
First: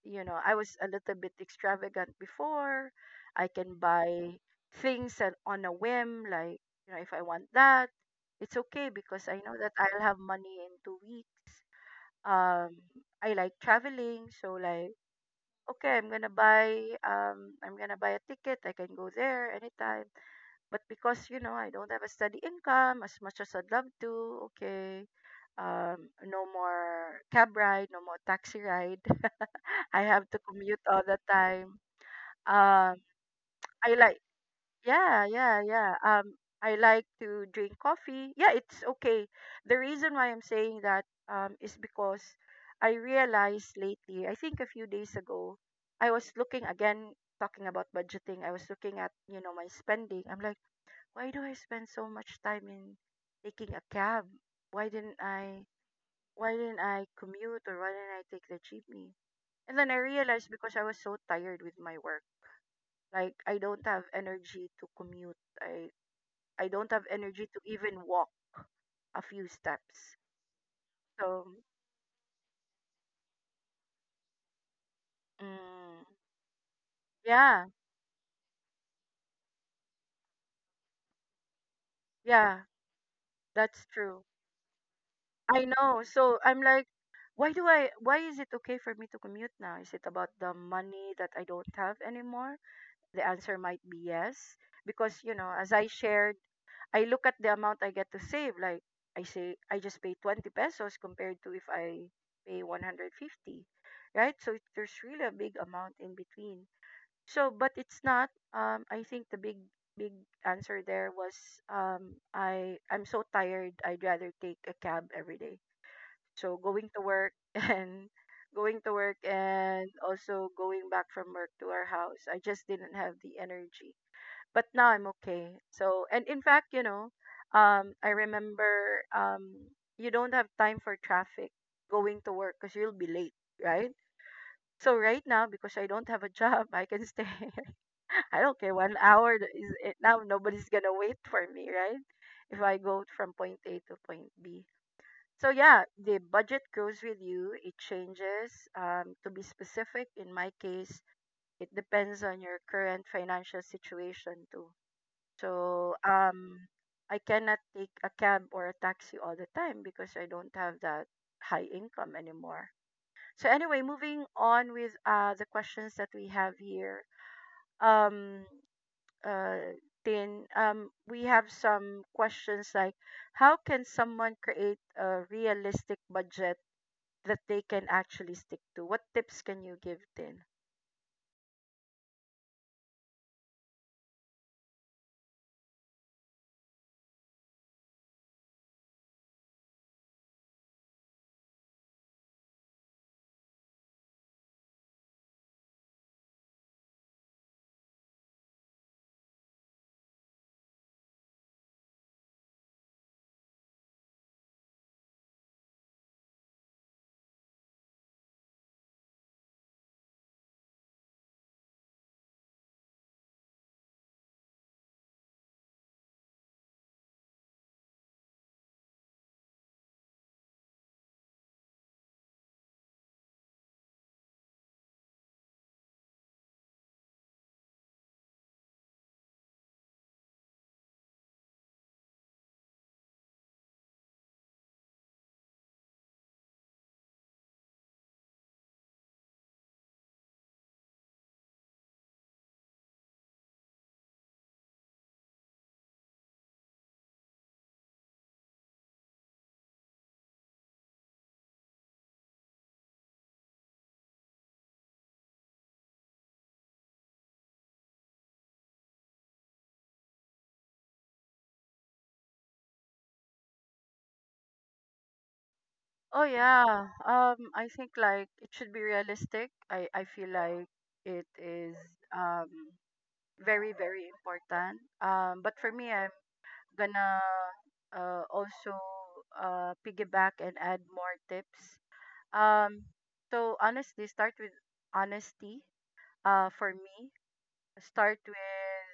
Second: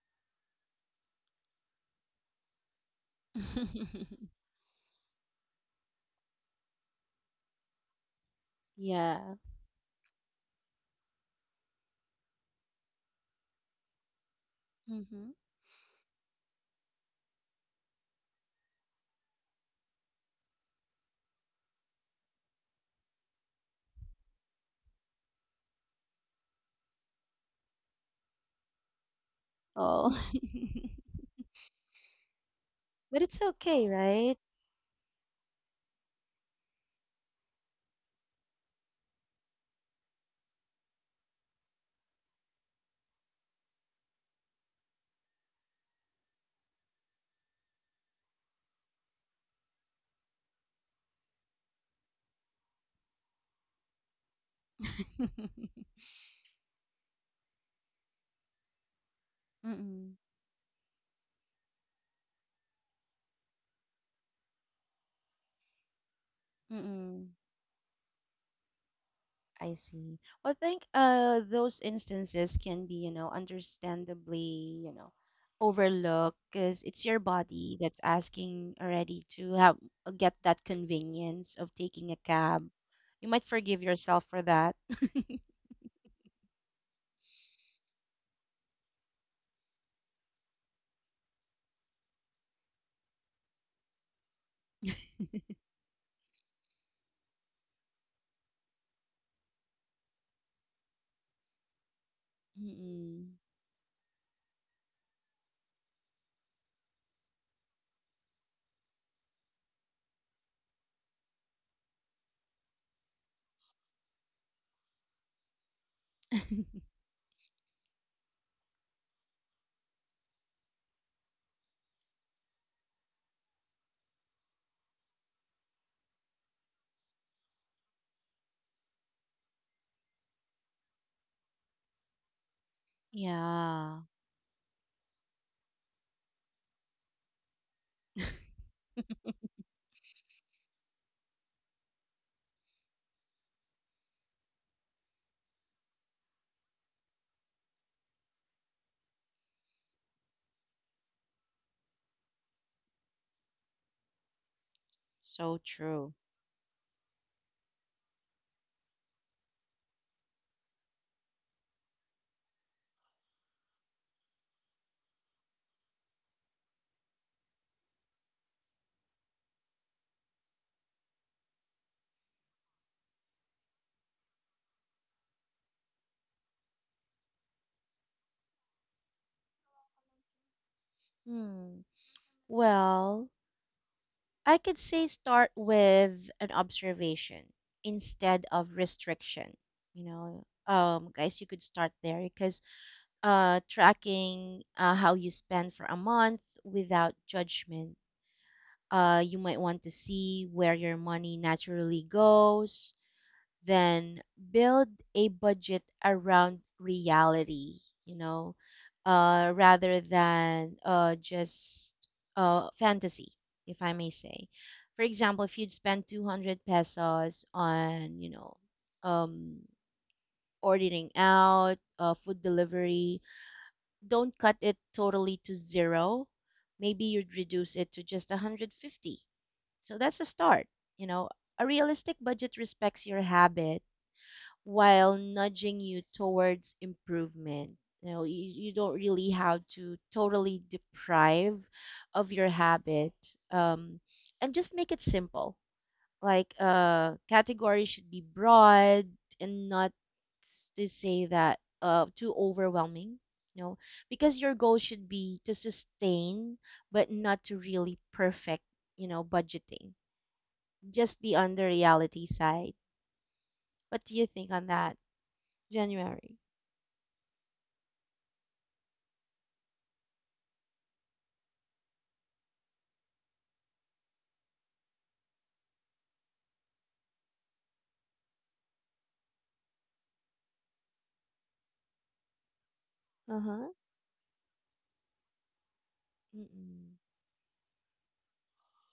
A: you know I was a little bit extravagant before. I can
B: (laughs)
A: buy things and on a whim, like, you know, if I want that, it's okay because
B: Yeah.
A: I know that I'll have money in two weeks. um I like traveling, so like,
B: Mm-hmm.
A: okay, I'm gonna buy, um I'm gonna buy a ticket, I can go there anytime. But because, you know, I don't have a steady income as much as I'd love to, okay. Um, no more cab ride, no more taxi ride. (laughs) I
B: Oh.
A: have to
B: (laughs)
A: commute all the time. Um,
B: But it's okay,
A: I like,
B: right?
A: yeah, yeah, yeah. Um, I like to drink coffee. Yeah, it's okay. The reason why I'm saying that um, is because I realized lately, I think a few days ago, I was looking again, talking about budgeting, I was looking at, you know, my spending. I'm like, why do I spend so much time in taking a cab? Why didn't I
B: (laughs)
A: why didn't I commute, or why didn't I take the jeepney? And then I
B: Mm-mm.
A: realized because I was so tired with my work. Like I don't have energy to commute. I I don't have
B: Mm-mm.
A: energy to even walk a few
B: I
A: steps.
B: see. Well, I think uh
A: So,
B: those instances can be, you know, understandably, you know,
A: mm,
B: overlooked because it's your
A: yeah,
B: body that's asking already to have uh, get that convenience of taking a
A: yeah,
B: cab. You might forgive
A: that's true.
B: yourself for that. (laughs)
A: I know. So I'm like, why do I, why is it okay for me to commute now? Is it about the money that I don't have anymore? The answer might be yes because, you know, as I shared, I look at the amount I get to save. Like I say, I just pay twenty pesos compared to if I pay
B: Mm-mm.
A: one hundred fifty, right? So it- there's really a big amount in between. So, but it's not. Um, I think the big big answer there was um I I'm so tired. I'd rather take a cab every day. So going
B: (laughs)
A: to work (laughs) and going to work and also going back from work to our house. I just didn't have the energy, but now I'm okay. So, and in fact, you know, um, I remember, um, you don't have time for traffic going to work because you'll be late, right?
B: Yeah.
A: So right now, because I don't have a (laughs) job, I can stay. (laughs) I don't care. One hour
B: (laughs)
A: th- is it now. Nobody's gonna wait for me, right? If I go from point A to point B. So yeah, the budget grows with you. It changes. Um, to be specific, in my case, it depends on your current financial situation too,
B: So
A: so
B: true.
A: um, I cannot take a cab or a taxi all the time because I don't have that high income anymore. So anyway, moving on with uh, the questions that we have here. Um, uh, Tin, um, we have some questions like, how can someone create a realistic budget that they can actually stick to? What tips can you give, Tin?
B: Hmm. Well, I could say start with an observation instead of restriction. You know, um, guys, you could start there because uh, tracking uh, how you spend for a month without judgment. Uh, you might want to see where your money naturally goes, then build a budget around reality, you know uh, rather than uh, just uh, fantasy, if I may say. For example, if you'd spend two hundred pesos on, you know um, ordering out uh, food delivery, don't cut it totally to zero. Maybe you'd reduce it to just one hundred fifty. So that's a start, you know a realistic budget respects your habit while nudging you towards improvement. You know, you, you don't really have to totally deprive of your habit. Um, and just make it simple. Like uh category should be broad and not s- to say that uh too overwhelming. You know, because your goal should be to sustain but not to really perfect, you know, budgeting. Just be on the reality side. What do you think on that,
A: Oh
B: January?
A: yeah. Um I think like it should be realistic. I I feel like it is um very very important. Um but for me I'm gonna uh also uh piggyback and add more tips. Um so
B: Uh-huh.
A: honestly start with honesty uh for
B: Mm-mm.
A: me. Start with,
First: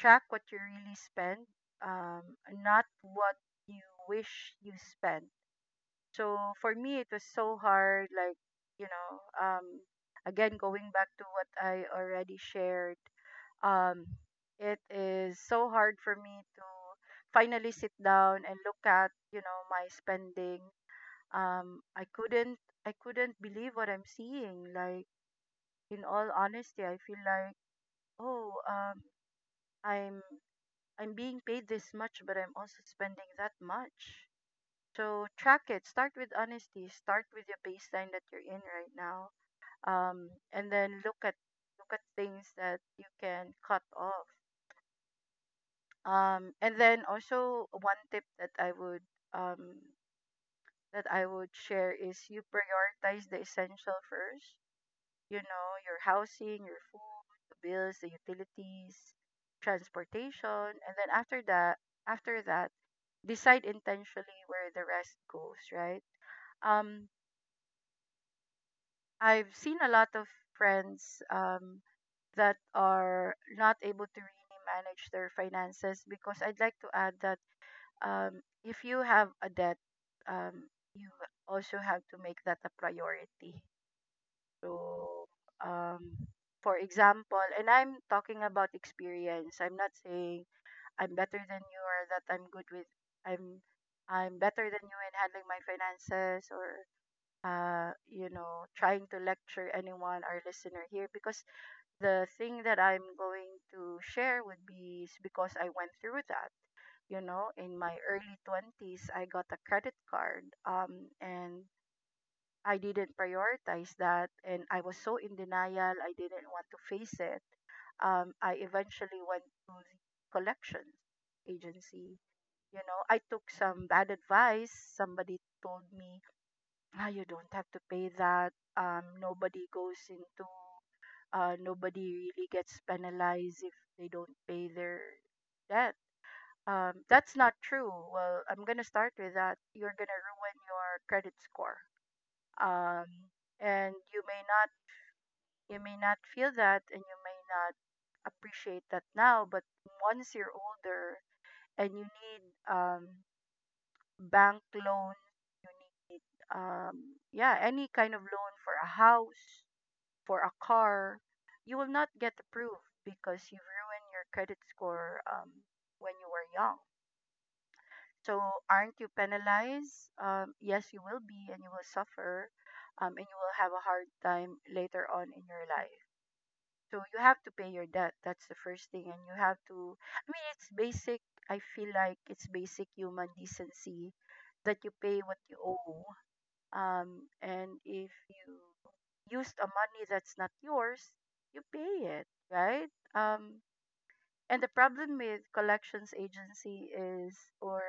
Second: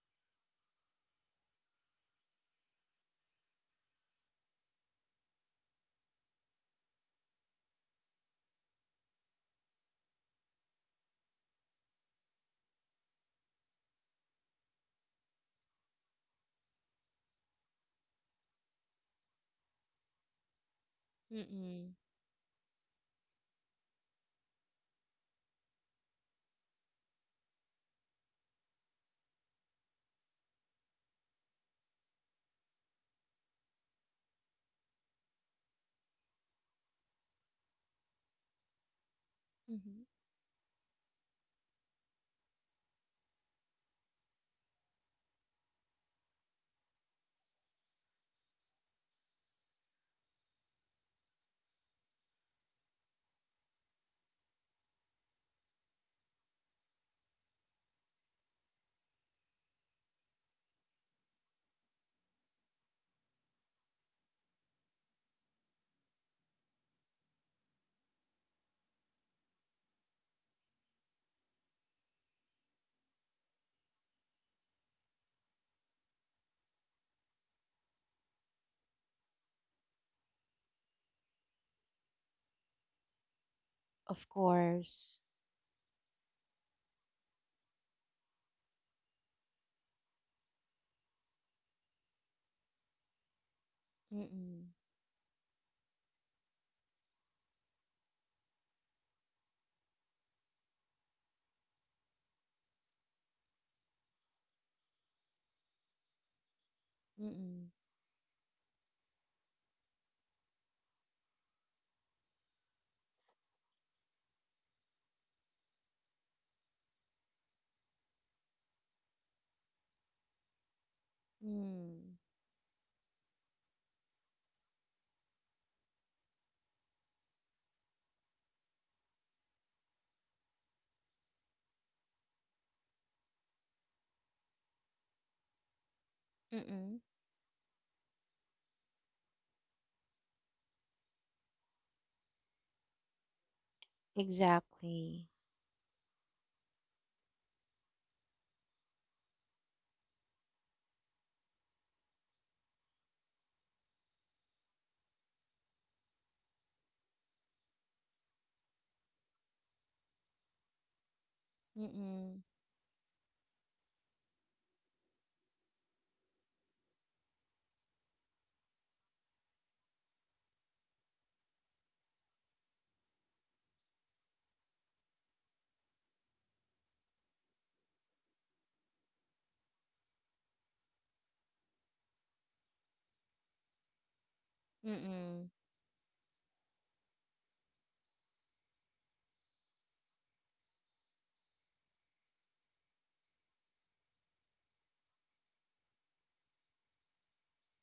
A: track what you really spend, um not what you wish you spend. So for me, it was so hard. Like, you know, um, again, going back to what I already shared, um, it is so hard for me to finally sit down and look at, you know, my spending. Um,
B: Mm-mm.
A: I couldn't, I couldn't believe what I'm seeing. Like, in all honesty, I feel like, oh, um, I'm, I'm being paid this much, but I'm also spending that much. So track it. Start with honesty. Start with your baseline that you're in right now.
B: Mm-hmm.
A: Um, and then look at look at things that you can cut off. Um, and then also one tip that I would um that I would share is you prioritize the essential first. You know, your housing, your food, the bills, the utilities, transportation, and then after that, after that, decide intentionally where the rest goes. Right. Um, I've seen a lot of friends um, that are not able to really manage their finances because I'd like to add that um, if you have a debt, um, you also have to make that a priority.
B: Of course.
A: So, um, for example, and I'm talking about experience. I'm not saying I'm better than you or that I'm good with. I'm I'm better
B: Mm-mm.
A: than you in handling my finances, or uh, you know, trying to lecture anyone, our listener here, because the thing that I'm going to share would be is because I went through that. You know,
B: Mm-mm.
A: in my early twenties, I got a credit card, um, and I didn't prioritize that. And I was so in denial, I didn't want to face it. Um, I eventually went to the collections agency.
B: Mm.
A: You know, I took some bad advice. Somebody told me, ah, you don't have to pay that. Um, nobody goes into, uh, nobody really gets penalized if they don't pay their debt. Um,
B: Mm-mm.
A: that's not true. Well, I'm gonna start with that. You're gonna ruin your credit score. Um, and you may not,
B: Exactly.
A: you may not feel that, and you may not appreciate that now. But once you're older and you need um, bank loan, you need um, yeah, any kind of loan for a house for a car, you will not get
B: Mm-mm.
A: approved because you ruined your credit score um, when you were young. So, aren't you penalized? Um, yes, you will be, and you will suffer, um, and you will have a hard time later on in your life. So, you have to pay your debt. That's the first thing. And you have to, I mean, it's basic. I feel like it's basic human decency that you pay what
B: Mm-mm.
A: you owe, um, and if you used a money that's not yours, you pay it, right? Um, and the problem with collections agency is, or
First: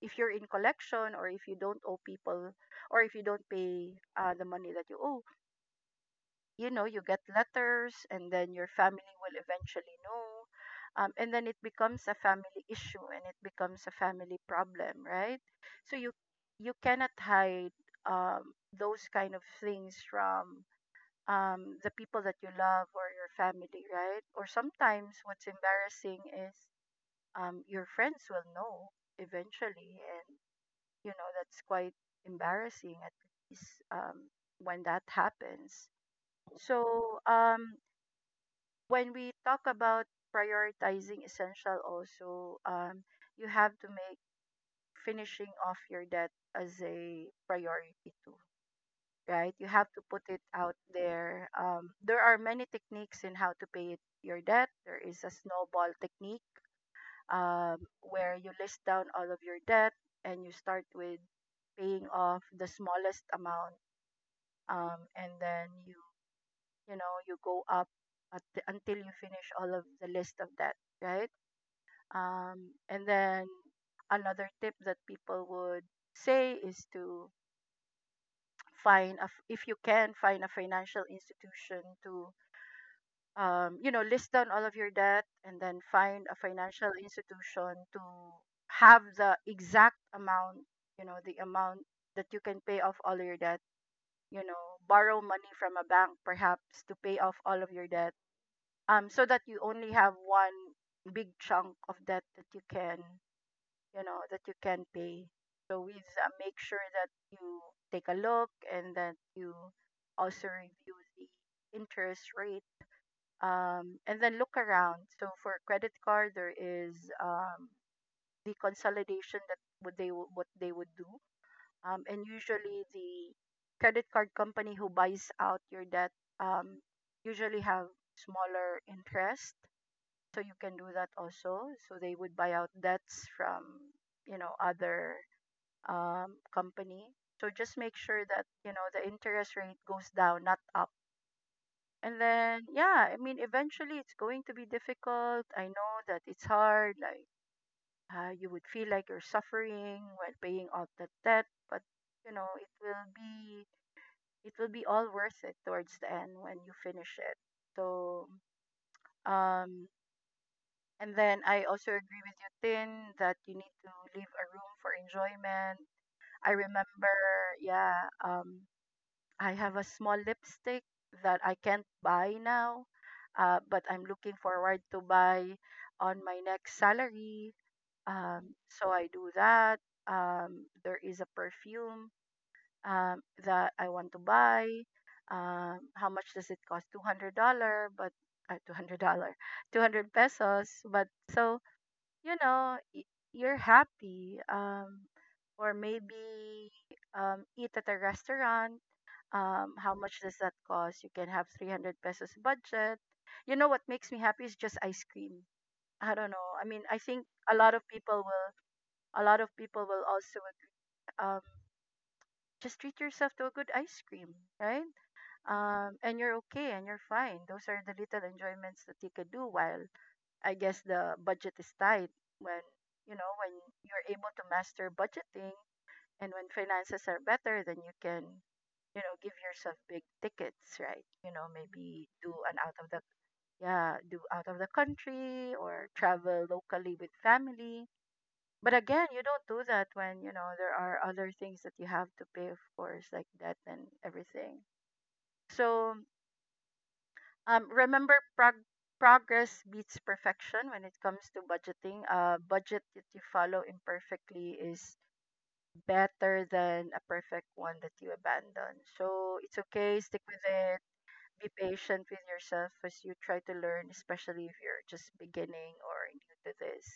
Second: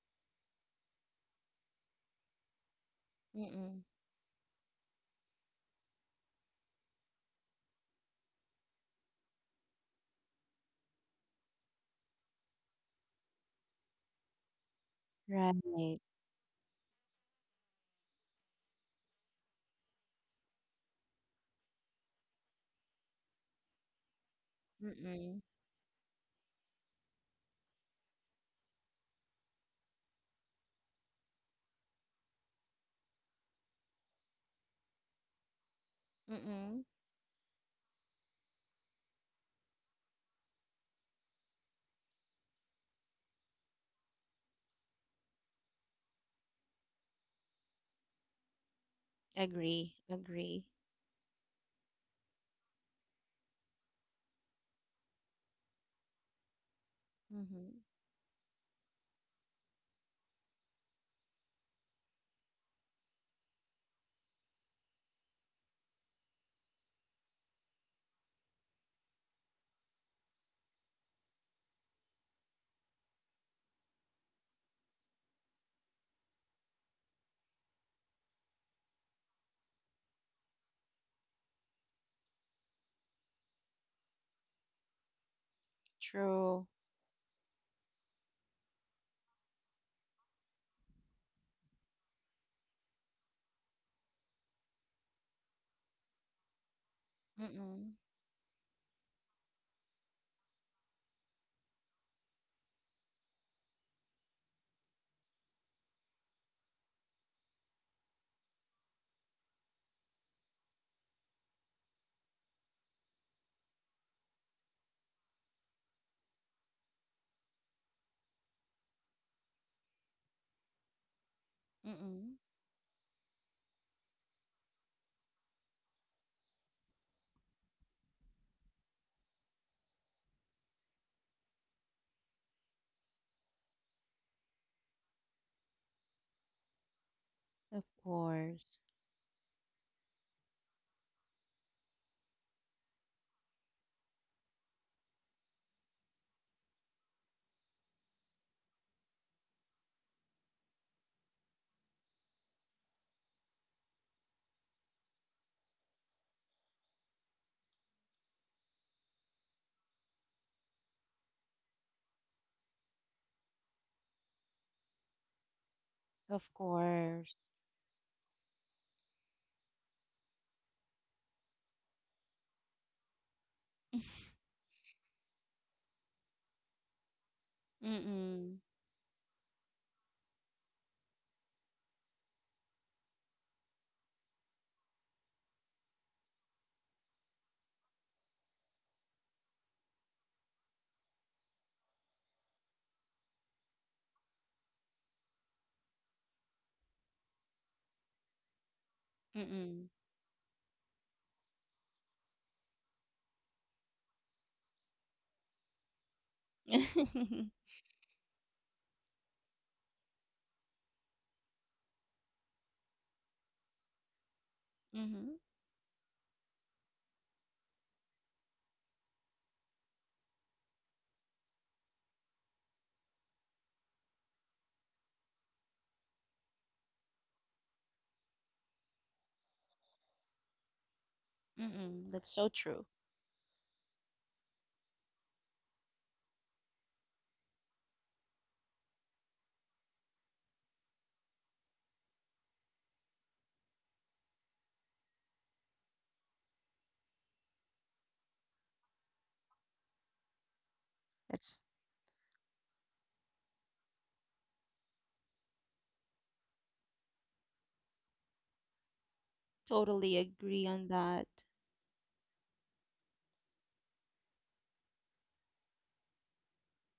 A: if you're in collection, or if you don't owe people, or if you don't
B: Mm-mm.
A: pay uh, the money that you owe, you know you get letters and then your family will eventually know, um, and then it becomes a family issue and it becomes a family problem, right? So
B: Right.
A: you you cannot hide um, those kind of things from um, the people that you love or your family, right? Or sometimes
B: Mm-mm.
A: what's embarrassing is um, your friends will know eventually, and you know that's quite embarrassing at least um, when that happens.
B: Mm-mm.
A: So um when we talk about prioritizing essential also, um you have to make finishing off your debt as a priority too, right? You have
B: Agree.
A: to put it
B: Agree.
A: out there. um there are many techniques in how to pay it, your debt. There is a snowball technique,
B: Mm-hmm.
A: um where you list down all of your debt and you start with paying off the smallest amount, um and then you you know you go up at until you finish all of the list of debt, right? Um, and then another tip that people would say is to find a, f- if you can find a financial institution to um, you know, list down all of your debt and then find a
B: True.
A: financial institution to have the exact amount, you know, the amount that you can pay off all your debt, you know, borrow money from a bank perhaps to pay off all of your
B: Mm-mm.
A: debt, um, so that you only have one big chunk of debt that you can, you know, that you can pay. So we uh, make sure that you take a look and that you also review the interest rate, um, and then look around. So for credit card there is, um, the consolidation that what they wo- what they would do, um, and
B: Mm-mm.
A: usually the credit card company who buys out your debt um, usually have smaller interest, so you can do that also. So they would buy out debts from, you know, other um, company. So just
B: Of
A: make sure that
B: course.
A: you know the interest rate goes down, not up. And then yeah, I mean eventually it's going to be difficult. I know that it's hard. Like uh, you would feel like you're suffering while paying off that debt, but you know it will be it will be all worth it towards the end when you finish it. So um, and then I also agree with you, Tin, that you need to leave a room for enjoyment.
B: Of
A: I
B: course.
A: remember, yeah, um, I have a small lipstick that I can't buy now, uh, but I'm looking
B: (laughs)
A: forward to buy on my next salary. Um,
B: Mm-mm.
A: so I do that. Um, there is a perfume um, that I want to buy. Um, how much does it cost? Two hundred dollar, but uh, two hundred dollar, (laughs) two hundred pesos. But so you know, y- You're happy. Um, or maybe um, eat at a restaurant. Um,
B: Mm-mm.
A: how much does that cost? You can have three hundred pesos budget. You know what makes me happy is just ice cream. I don't know. I mean, I think a
B: (laughs)
A: lot of people will, a lot of people will also um, just treat yourself to a good ice cream, right?
B: Mm-hmm.
A: Um, and you're okay and you're fine. Those are the little enjoyments that you can do while I guess the budget is tight. When you know when you're able to master budgeting, and when finances are better, then you can, you know, give yourself big tickets, right? You know, maybe
B: Mm-mm. That's
A: do
B: so
A: an out
B: true.
A: of the yeah, do out of the country or travel locally with family. But again, you don't do that when, you know, there are other things that you have to pay, of course, like debt and everything. So, um, remember prog- progress beats perfection when it comes to
B: That's
A: budgeting. A budget that you follow imperfectly is better than a perfect one that you abandon. So it's okay,
B: Totally
A: stick with
B: agree
A: it.
B: on that.
A: Be patient with yourself as you try to learn, especially if you're just beginning or new to this.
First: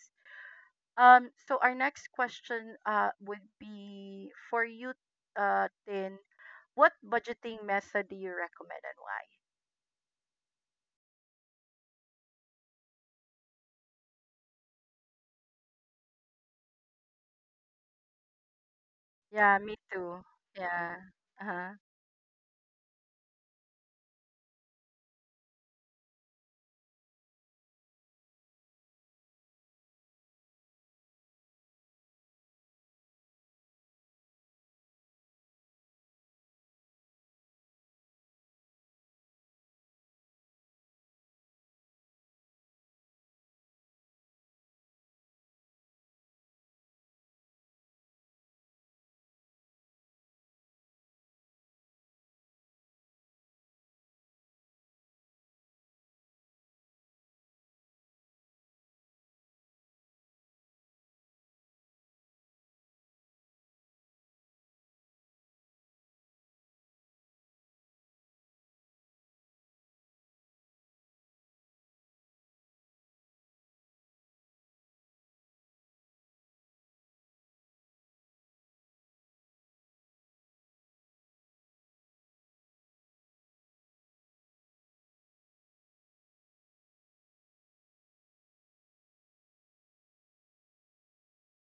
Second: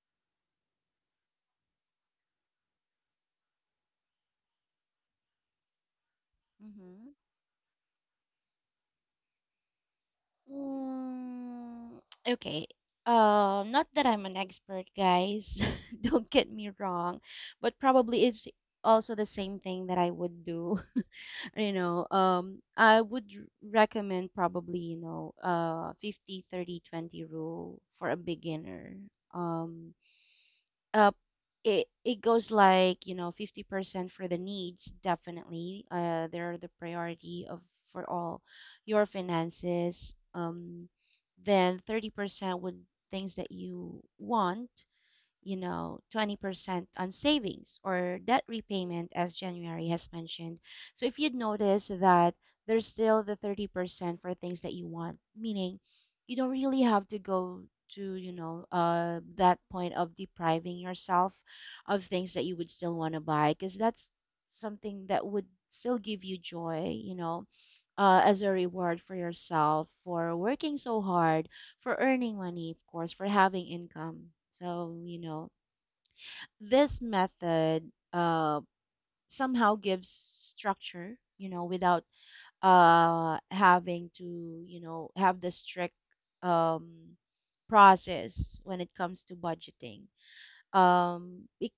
A: Um, so our next question uh, would be for you, uh, Tin, what
B: Mm-hmm.
A: budgeting method do you recommend and why?
B: Mm, okay. Um, not that I'm an expert, guys. (laughs) Don't get me wrong, but probably it's also the
A: Yeah,
B: same
A: me
B: thing that I
A: too.
B: would do.
A: Yeah.
B: (laughs) You
A: Uh-huh.
B: know, um, I would r- recommend probably, you know, uh, fifty, thirty, twenty rule for a beginner. Um, uh, it it goes like, you know fifty percent for the needs. Definitely, uh they're the priority of for all your finances. Um then thirty percent would things that you want, you know, twenty percent on savings or debt repayment, as January has mentioned. So if you'd notice that there's still the thirty percent for things that you want, meaning you don't really have to go to, you know, uh, that point of depriving yourself of things that you would still want to buy, because that's something that would still give you joy, you know, uh, as a reward for yourself for working so hard, for earning money, of course, for having income. So, you know, this method uh, somehow gives structure, you know, without uh, having to, you know, have the strict um, process when it comes to budgeting. Um, it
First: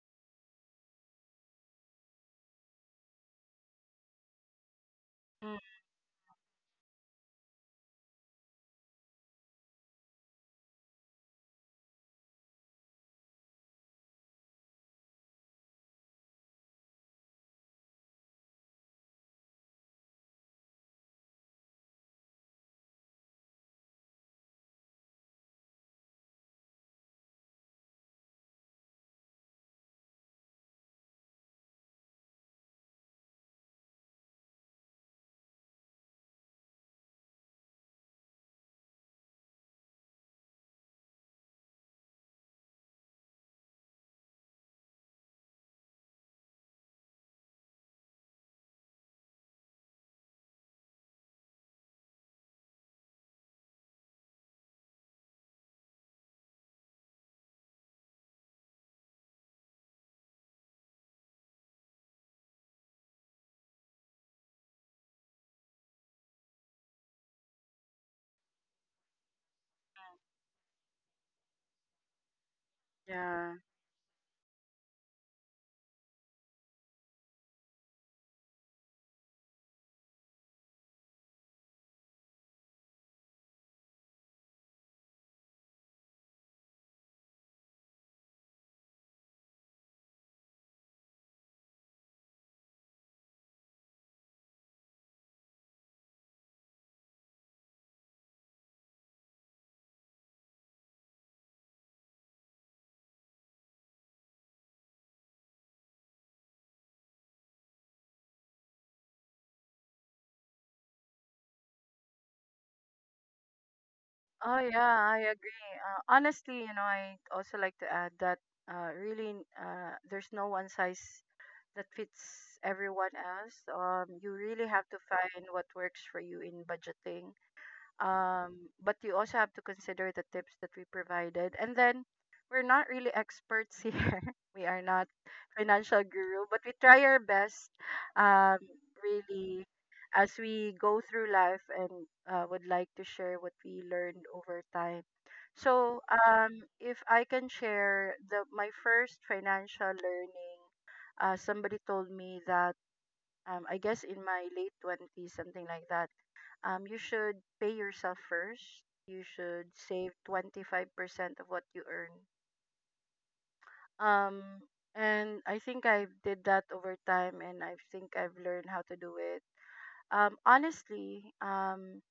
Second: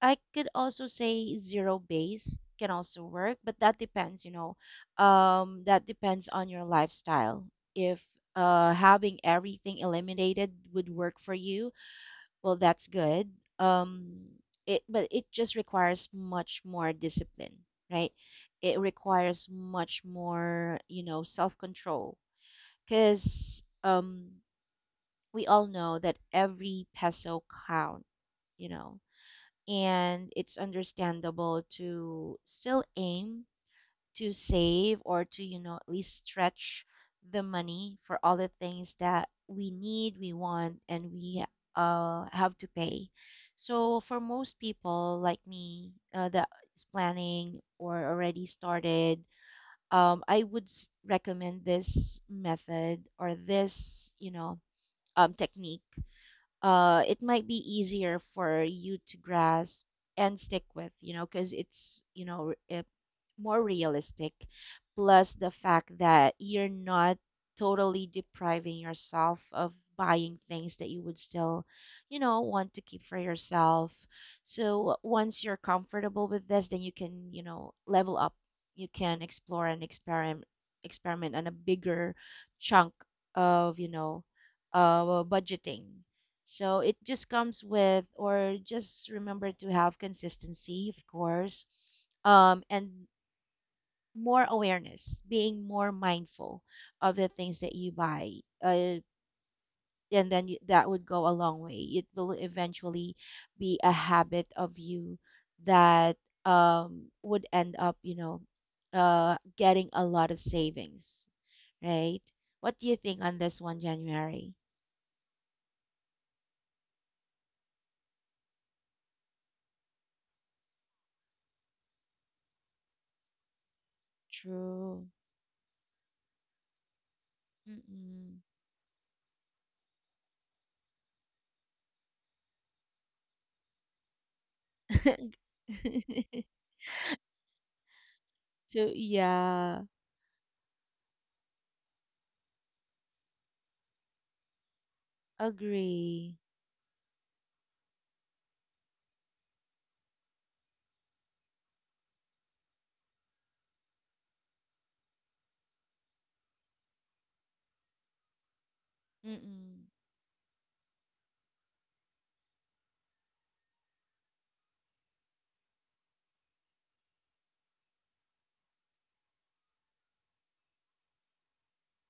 B: I could also say zero base can also work, but that depends, you know,
A: Mm.
B: um, that depends on your lifestyle. If uh, having everything eliminated would work for you, well, that's good. Um, it, but it just requires much more discipline, right? It requires much more, you know, self-control, because um, we all know that every peso count, you know and it's understandable to still aim to save, or to you know at least stretch the money for all the things that we need we want and we uh, have to pay. So for most people like me, uh, that is planning or already started, um, I would s- recommend this method or this, you know um, technique. uh, it might be easier for you to grasp and stick with, you know, because it's, you know, r- uh, more realistic. Plus the fact that you're not totally depriving yourself of buying things that you would still, you know, want to keep for
A: Yeah.
B: yourself. So once you're comfortable with this, then you can, you know, level up. You can explore and experiment experiment on a bigger chunk of, you know, uh, budgeting. So it just comes with, or just remember to have consistency, of course, um, and more awareness, being more mindful of the things that you buy. Uh, and then you, that would go a long way. It will eventually be a habit of you that um, would end up, you know, uh, getting a lot of savings, right? What do you think on this one, January?
A: Oh yeah, I agree. Uh, honestly, you know, I also like to add that uh, really uh, there's no one size that fits everyone else. Um, you really have to
B: True.
A: find what works for you in budgeting,
B: Mm-mm.
A: um, but you also have to consider the tips that we provided, and then we're not really experts here, (laughs) we are not financial
B: (laughs)
A: guru, but we try our best, um,
B: So
A: really,
B: yeah,
A: as we go through life and uh, would like to share what we learned over time. So
B: agree.
A: um, if I can share the my first financial learning, uh, somebody told me that, um, I guess in my late twenties, something like that, um, you should pay yourself first. You should
B: Mm-mm.
A: save twenty-five percent of what you earn. Um, and I think I did that over time and I think I've learned how to do it. Um, honestly, um,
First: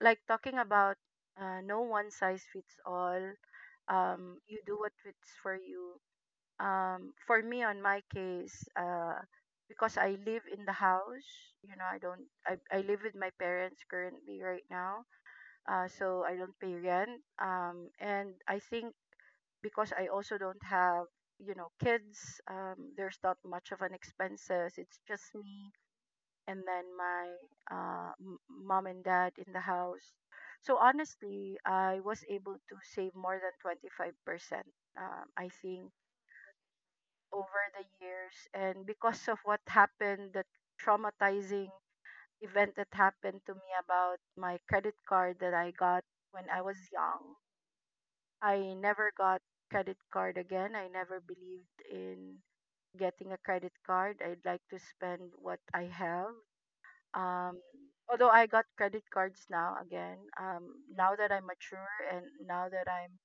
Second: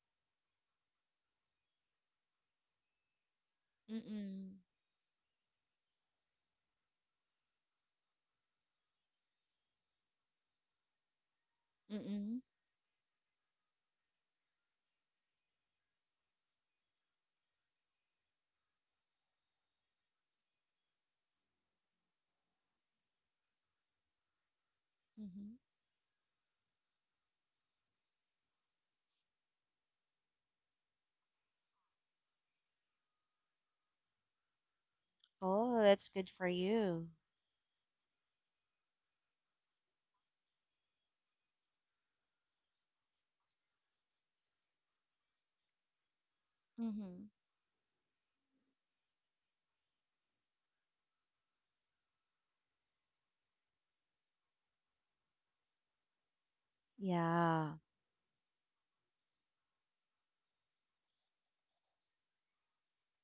A: like talking about uh, no one size fits all, um,
B: Mm-mm.
A: you do what fits for you. Um, for me, on my case, uh, because I live in the house, you know, I don't,
B: Mm-mm.
A: I, I live with my parents currently right now, uh, so I don't pay rent. Um, and I think because I also don't have, you know, kids, um, there's not much of an expenses. It's just
B: Mm-hmm.
A: me and then my uh, m- mom and dad in the house. So honestly, I was able to save more than twenty-five percent, um, I
B: Oh,
A: think,
B: that's good for you.
A: over the years. And because of what happened, the traumatizing event that happened to me about my credit card that I got when I was
B: Mm-hmm.
A: young. I never got credit card again. I never believed in getting a credit card. I'd like to spend what I have. Um,
B: Yeah,
A: Although I got credit cards now again, um, now that I'm mature and now that I'm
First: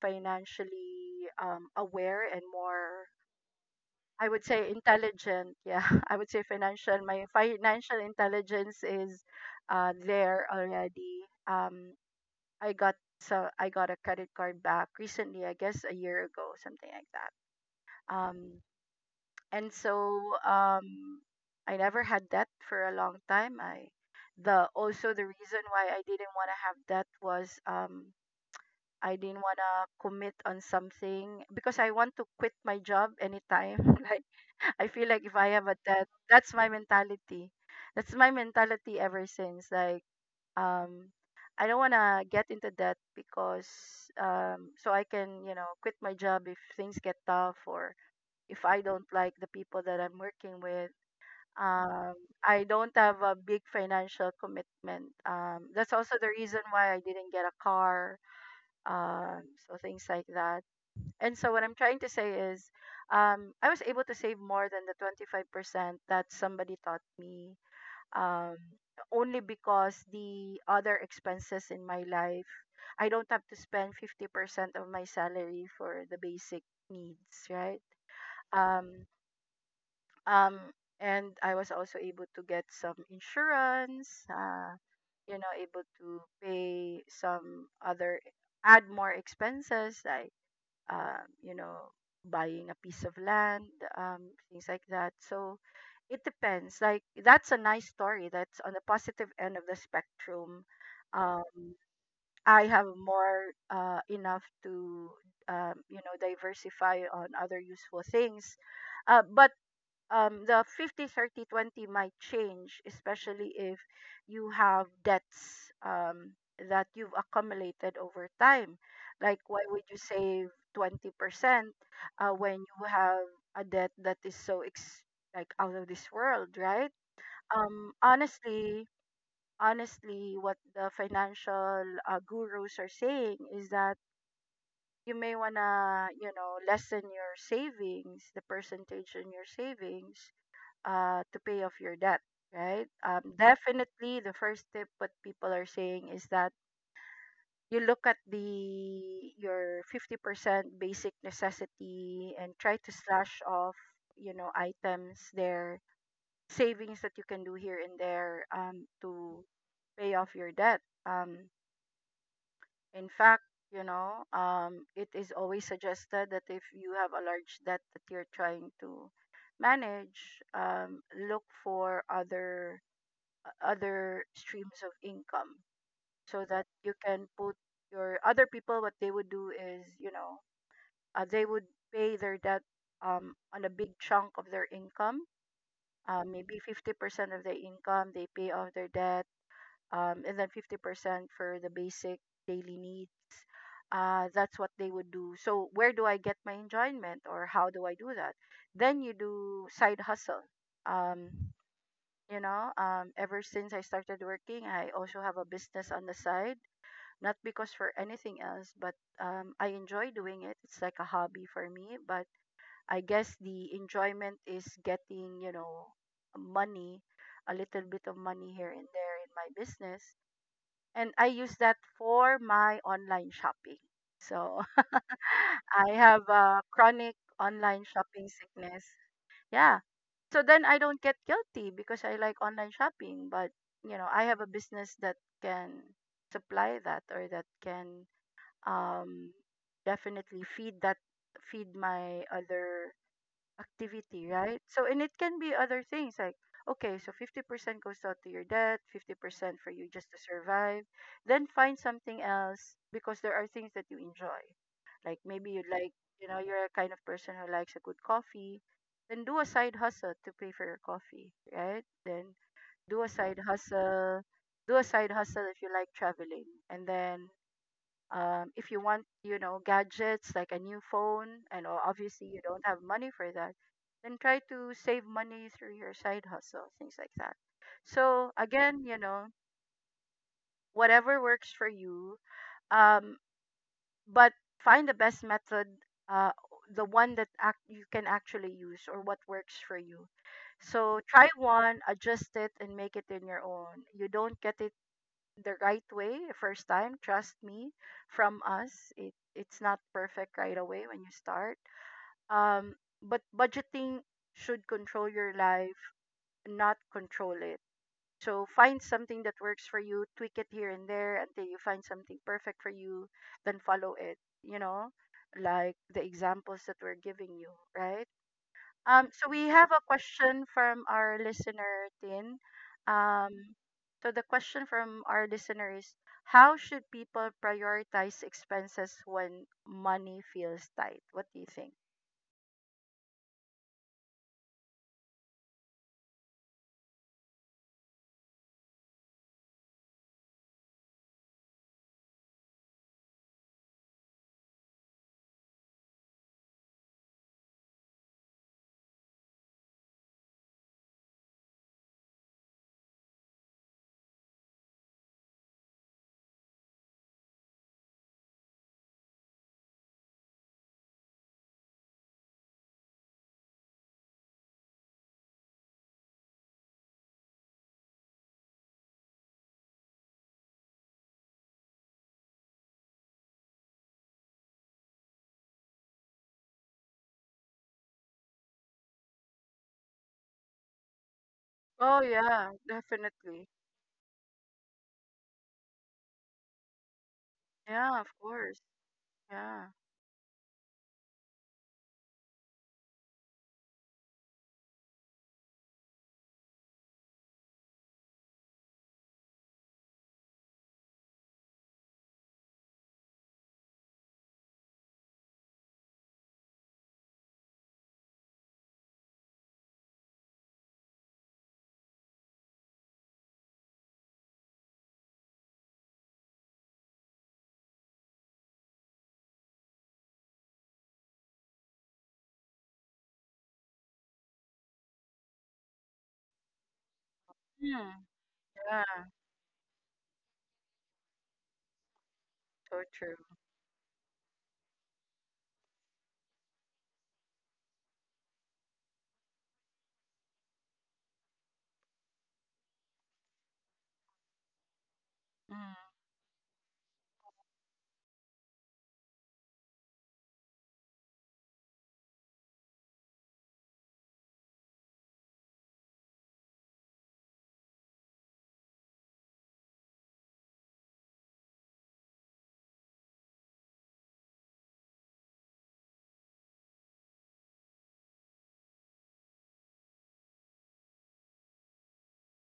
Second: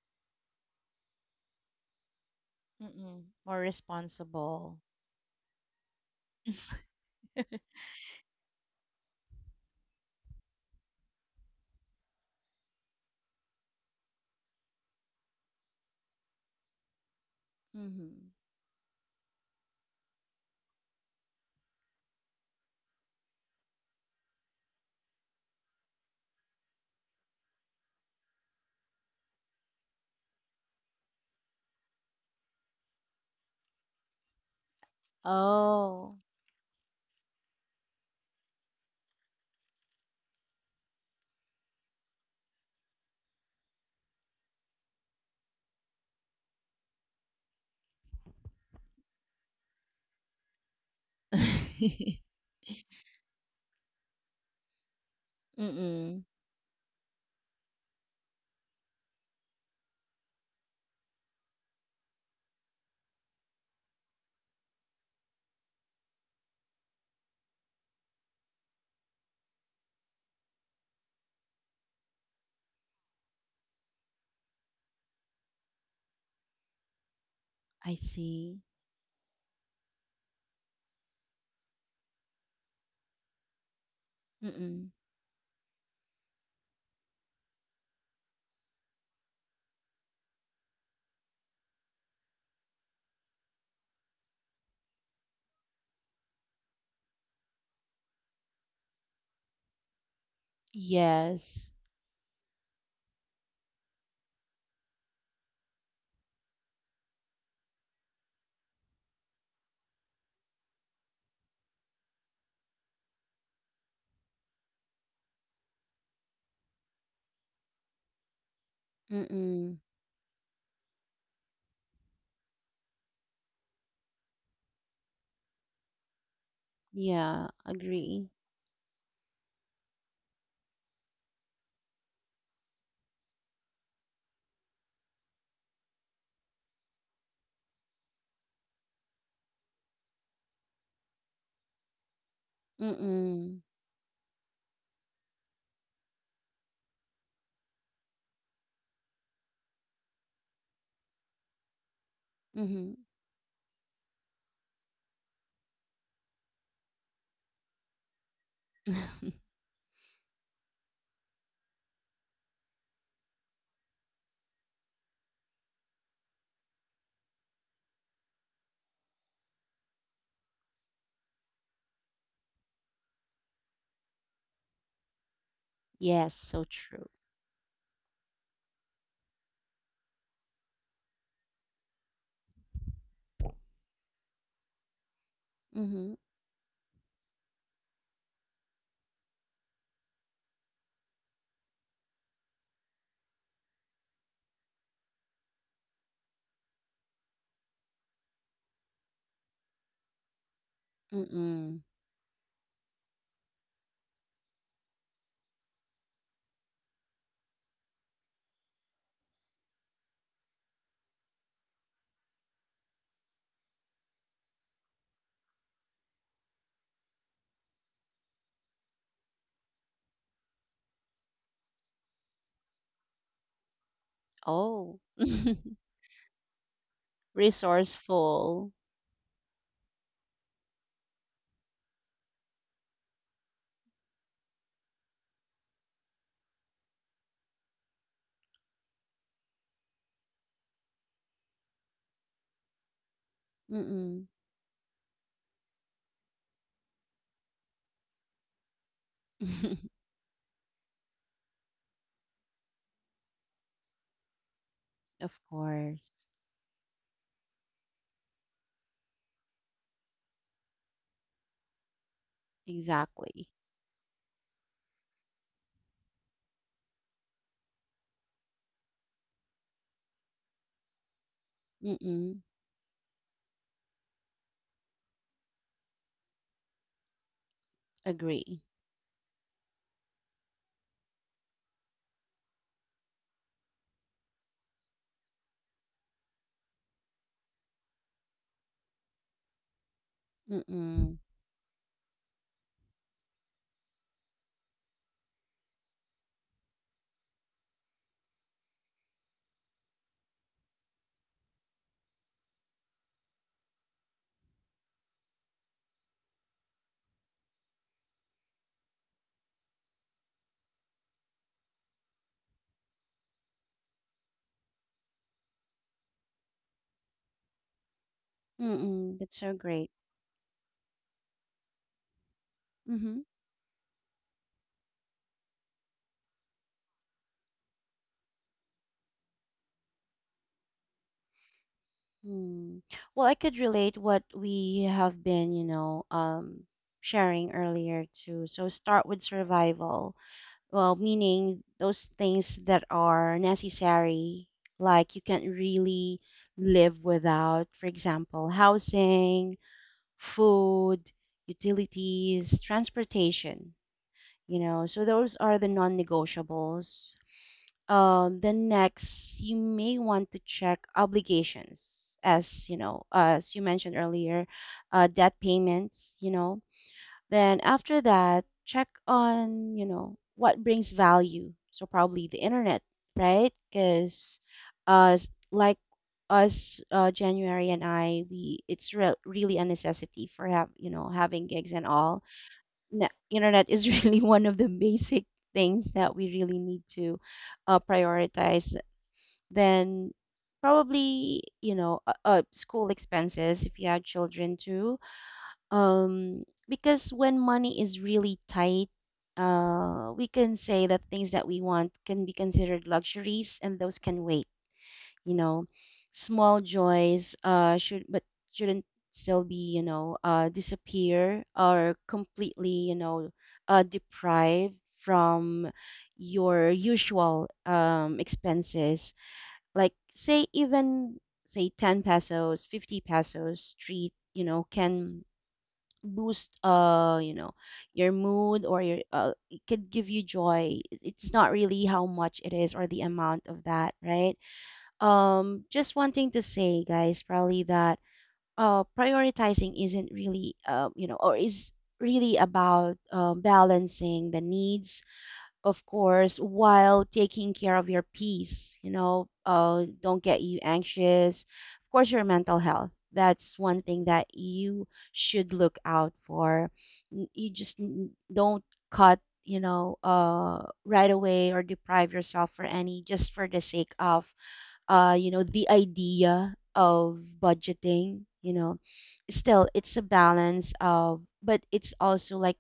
A: financially um, aware and more,
B: Mm-mm. more
A: I would say
B: responsible. (laughs)
A: intelligent. Yeah, (laughs) I would say financial. My financial intelligence is uh, there already. Um, I got so I got a credit card back recently, I guess a year ago, something like that.
B: Mm-hmm.
A: Um, and so um, I never had debt for a long time. I the also the reason why I didn't want to have debt was, um, I didn't want to commit on something because I want to quit my job anytime. (laughs) Like I feel like if I have a debt,
B: Oh.
A: that's my mentality. That's my mentality ever since. Like um I don't want to get into that because um so I can, you know, quit my job if things get tough or if I don't like the people that I'm working with.
B: (laughs)
A: Um I don't have a big financial commitment. Um that's also
B: Mm-mm.
A: the reason why I didn't get a car. Um so things like that. And so what I'm trying to say is, um I was able to save more than the twenty-five percent that somebody taught me, um, only because the other expenses in my life, I don't have to spend fifty percent of my salary for the basic needs, right?
B: I see.
A: Um, um, and I was also able to get some insurance, uh,
B: Mm-mm.
A: you know, able to pay some other, add more expenses. I um, You know, buying a piece of land, um, things like that. So it depends. Like that's a nice story. That's on the positive end of the spectrum. Um,
B: Yes.
A: I have more uh, enough to um, you know, diversify on other useful things. Uh, but um, the fifty thirty twenty might change, especially if you have debts um, that you've accumulated over time. Like why
B: Mm-mm.
A: would you save twenty percent uh, when you have a debt that is so ex- like out of this world, right?
B: Yeah,
A: um,
B: agree.
A: honestly honestly what the financial uh, gurus are saying is that you may want to, you know, lessen your savings, the percentage in your savings, uh, to pay off your debt, right? Um,
B: Mm-mm.
A: definitely, the first tip what people are saying is that you look at the your fifty percent basic necessity and try
B: Mm-hmm.
A: to slash off, you know, items there, savings that you can do here and there, um, to pay off your debt. Um, in fact, you know, um, it is always suggested that if you have a large debt that you're trying to manage, um, look for other o- other streams of income
B: (laughs) Yes,
A: so
B: so
A: that you
B: true.
A: can put your other. People, what they would do is, you know, uh, they would pay their debt, um, on a big chunk of their income,
B: Mm-hmm.
A: uh, maybe fifty percent of their income they pay off their debt, um, and then fifty percent for the basic daily needs. Uh, that's what they would do. So where do I get my enjoyment, or how do I do that? Then you do side hustle. um,
B: Mm-mm.
A: you know, um ever since I started working, I also have a business on the side, not because for anything else, but um I enjoy doing it. It's like a hobby for me, but I guess the enjoyment is getting, you know, money, a little bit of money here and there in my business, and I use that for my online shopping. So
B: Oh.
A: (laughs)
B: (laughs)
A: I have a chronic online shopping
B: resourceful.
A: sickness. Yeah. So then I don't get guilty because I like online shopping, but you know, I have a business that can supply that, or that can um definitely feed that, feed my other
B: Mm-mm.
A: activity, right? So, and it can be other things like, okay, so fifty percent goes out to your debt, fifty percent for you
B: (laughs)
A: just to survive. Then find something else because there are things that you enjoy. Like
B: Of
A: maybe you like,
B: course.
A: you know, you're a kind of person who likes a good coffee. Then do a side hustle to pay for your coffee, right? Then do a side
B: Exactly.
A: hustle. Do a side hustle if you like traveling. And then um, if you want, you know, gadgets, like a new phone, and o- obviously
B: Mm-mm.
A: you don't have money for that, then try to save money through your side hustle, things like that. So
B: Agree.
A: again, you know, whatever works for you, um, but find the best method, uh, the one that act- you can actually use, or what works for you. So
B: Mm-mm.
A: try one, adjust it, and make it in your own. You don't get it the right way first time, trust me, from us. It it's not perfect right away when you start, um but budgeting should control your life, not control it. So find something that works for you, tweak it here and there until you find something perfect for you, then follow it, you know, like the examples that we're giving you, right? Um,
B: Mm-mm.
A: so
B: That's
A: we
B: so
A: have a
B: great.
A: question from our listener, Tin.
B: Mm-hmm.
A: Um, so the question from our listener is, how should people prioritize expenses when money feels tight? What do you think?
B: Mm. Well, I could relate what we have been, you know, um, sharing earlier too. So start with survival. Well, meaning those things that are necessary, like you can't really live without, for example, housing, food, utilities, transportation, you know. So those are the non-negotiables. Um, then next, you may want to check obligations, as you know, as you mentioned earlier, uh, debt payments, you know, then after that, check on, you know, what brings value. So probably the internet, right? Because uh, like us, uh, January and I, we it's re- really a necessity for have you know having gigs and
A: Oh
B: all.
A: yeah,
B: Ne-
A: definitely.
B: internet is (laughs) really one of the basic things that we really need to uh,
A: Yeah, of course.
B: prioritize.
A: Yeah.
B: Then probably you know uh, uh, school expenses if you have children too, um because when money is really tight, uh we can say that things that we want can be considered luxuries and those can wait, you know. Small joys uh should but shouldn't still be, you know uh disappear or completely, you know uh deprived from your usual um expenses, like say even say ten pesos, fifty pesos street, you know, can boost uh you know
A: Hmm.
B: your mood or
A: Yeah.
B: your uh, it could give you joy. It- it's not really how much it is
A: So
B: or the
A: true.
B: amount of that, right? Um just one thing to say, guys, probably that uh prioritizing isn't really, uh you know or is really about uh, balancing the needs, of
A: Mm.
B: course, while taking care of your peace, you know, uh, don't get you anxious. Of course, your mental health. That's one thing that you should look out for. N- You just n- don't cut, you know, uh, right away or deprive yourself for any just for the sake of, uh, you know, the idea of budgeting, you know. Still, it's a balance of, but it's also like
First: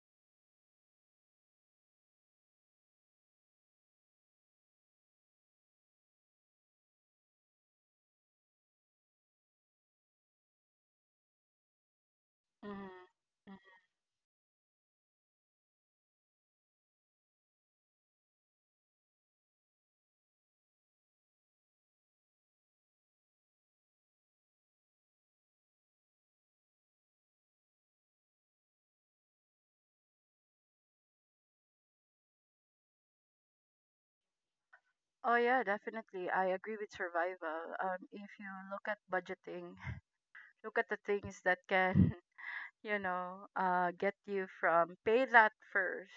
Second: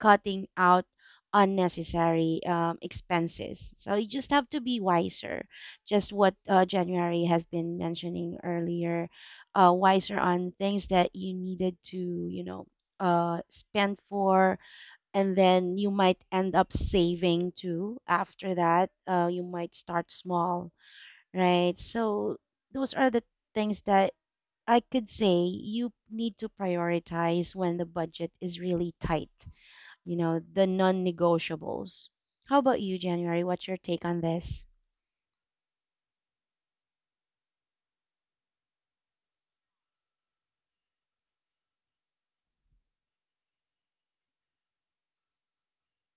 B: cutting out unnecessary um, expenses. So you just have to be wiser. Just what uh, January has been mentioning earlier, uh, wiser on things that you needed to, you know,
A: Mm-hmm.
B: uh, spend for, and then you might end up saving too. After that, uh, you might start small, right? So those are the things that I could say you need to prioritize when the budget is really tight, you know, the non-negotiables. How about you, January? What's your take on this?
A: Oh yeah, definitely. I agree with survival. Um, if you look at budgeting, (laughs) look at the things that can you know, uh, get you from pay that first.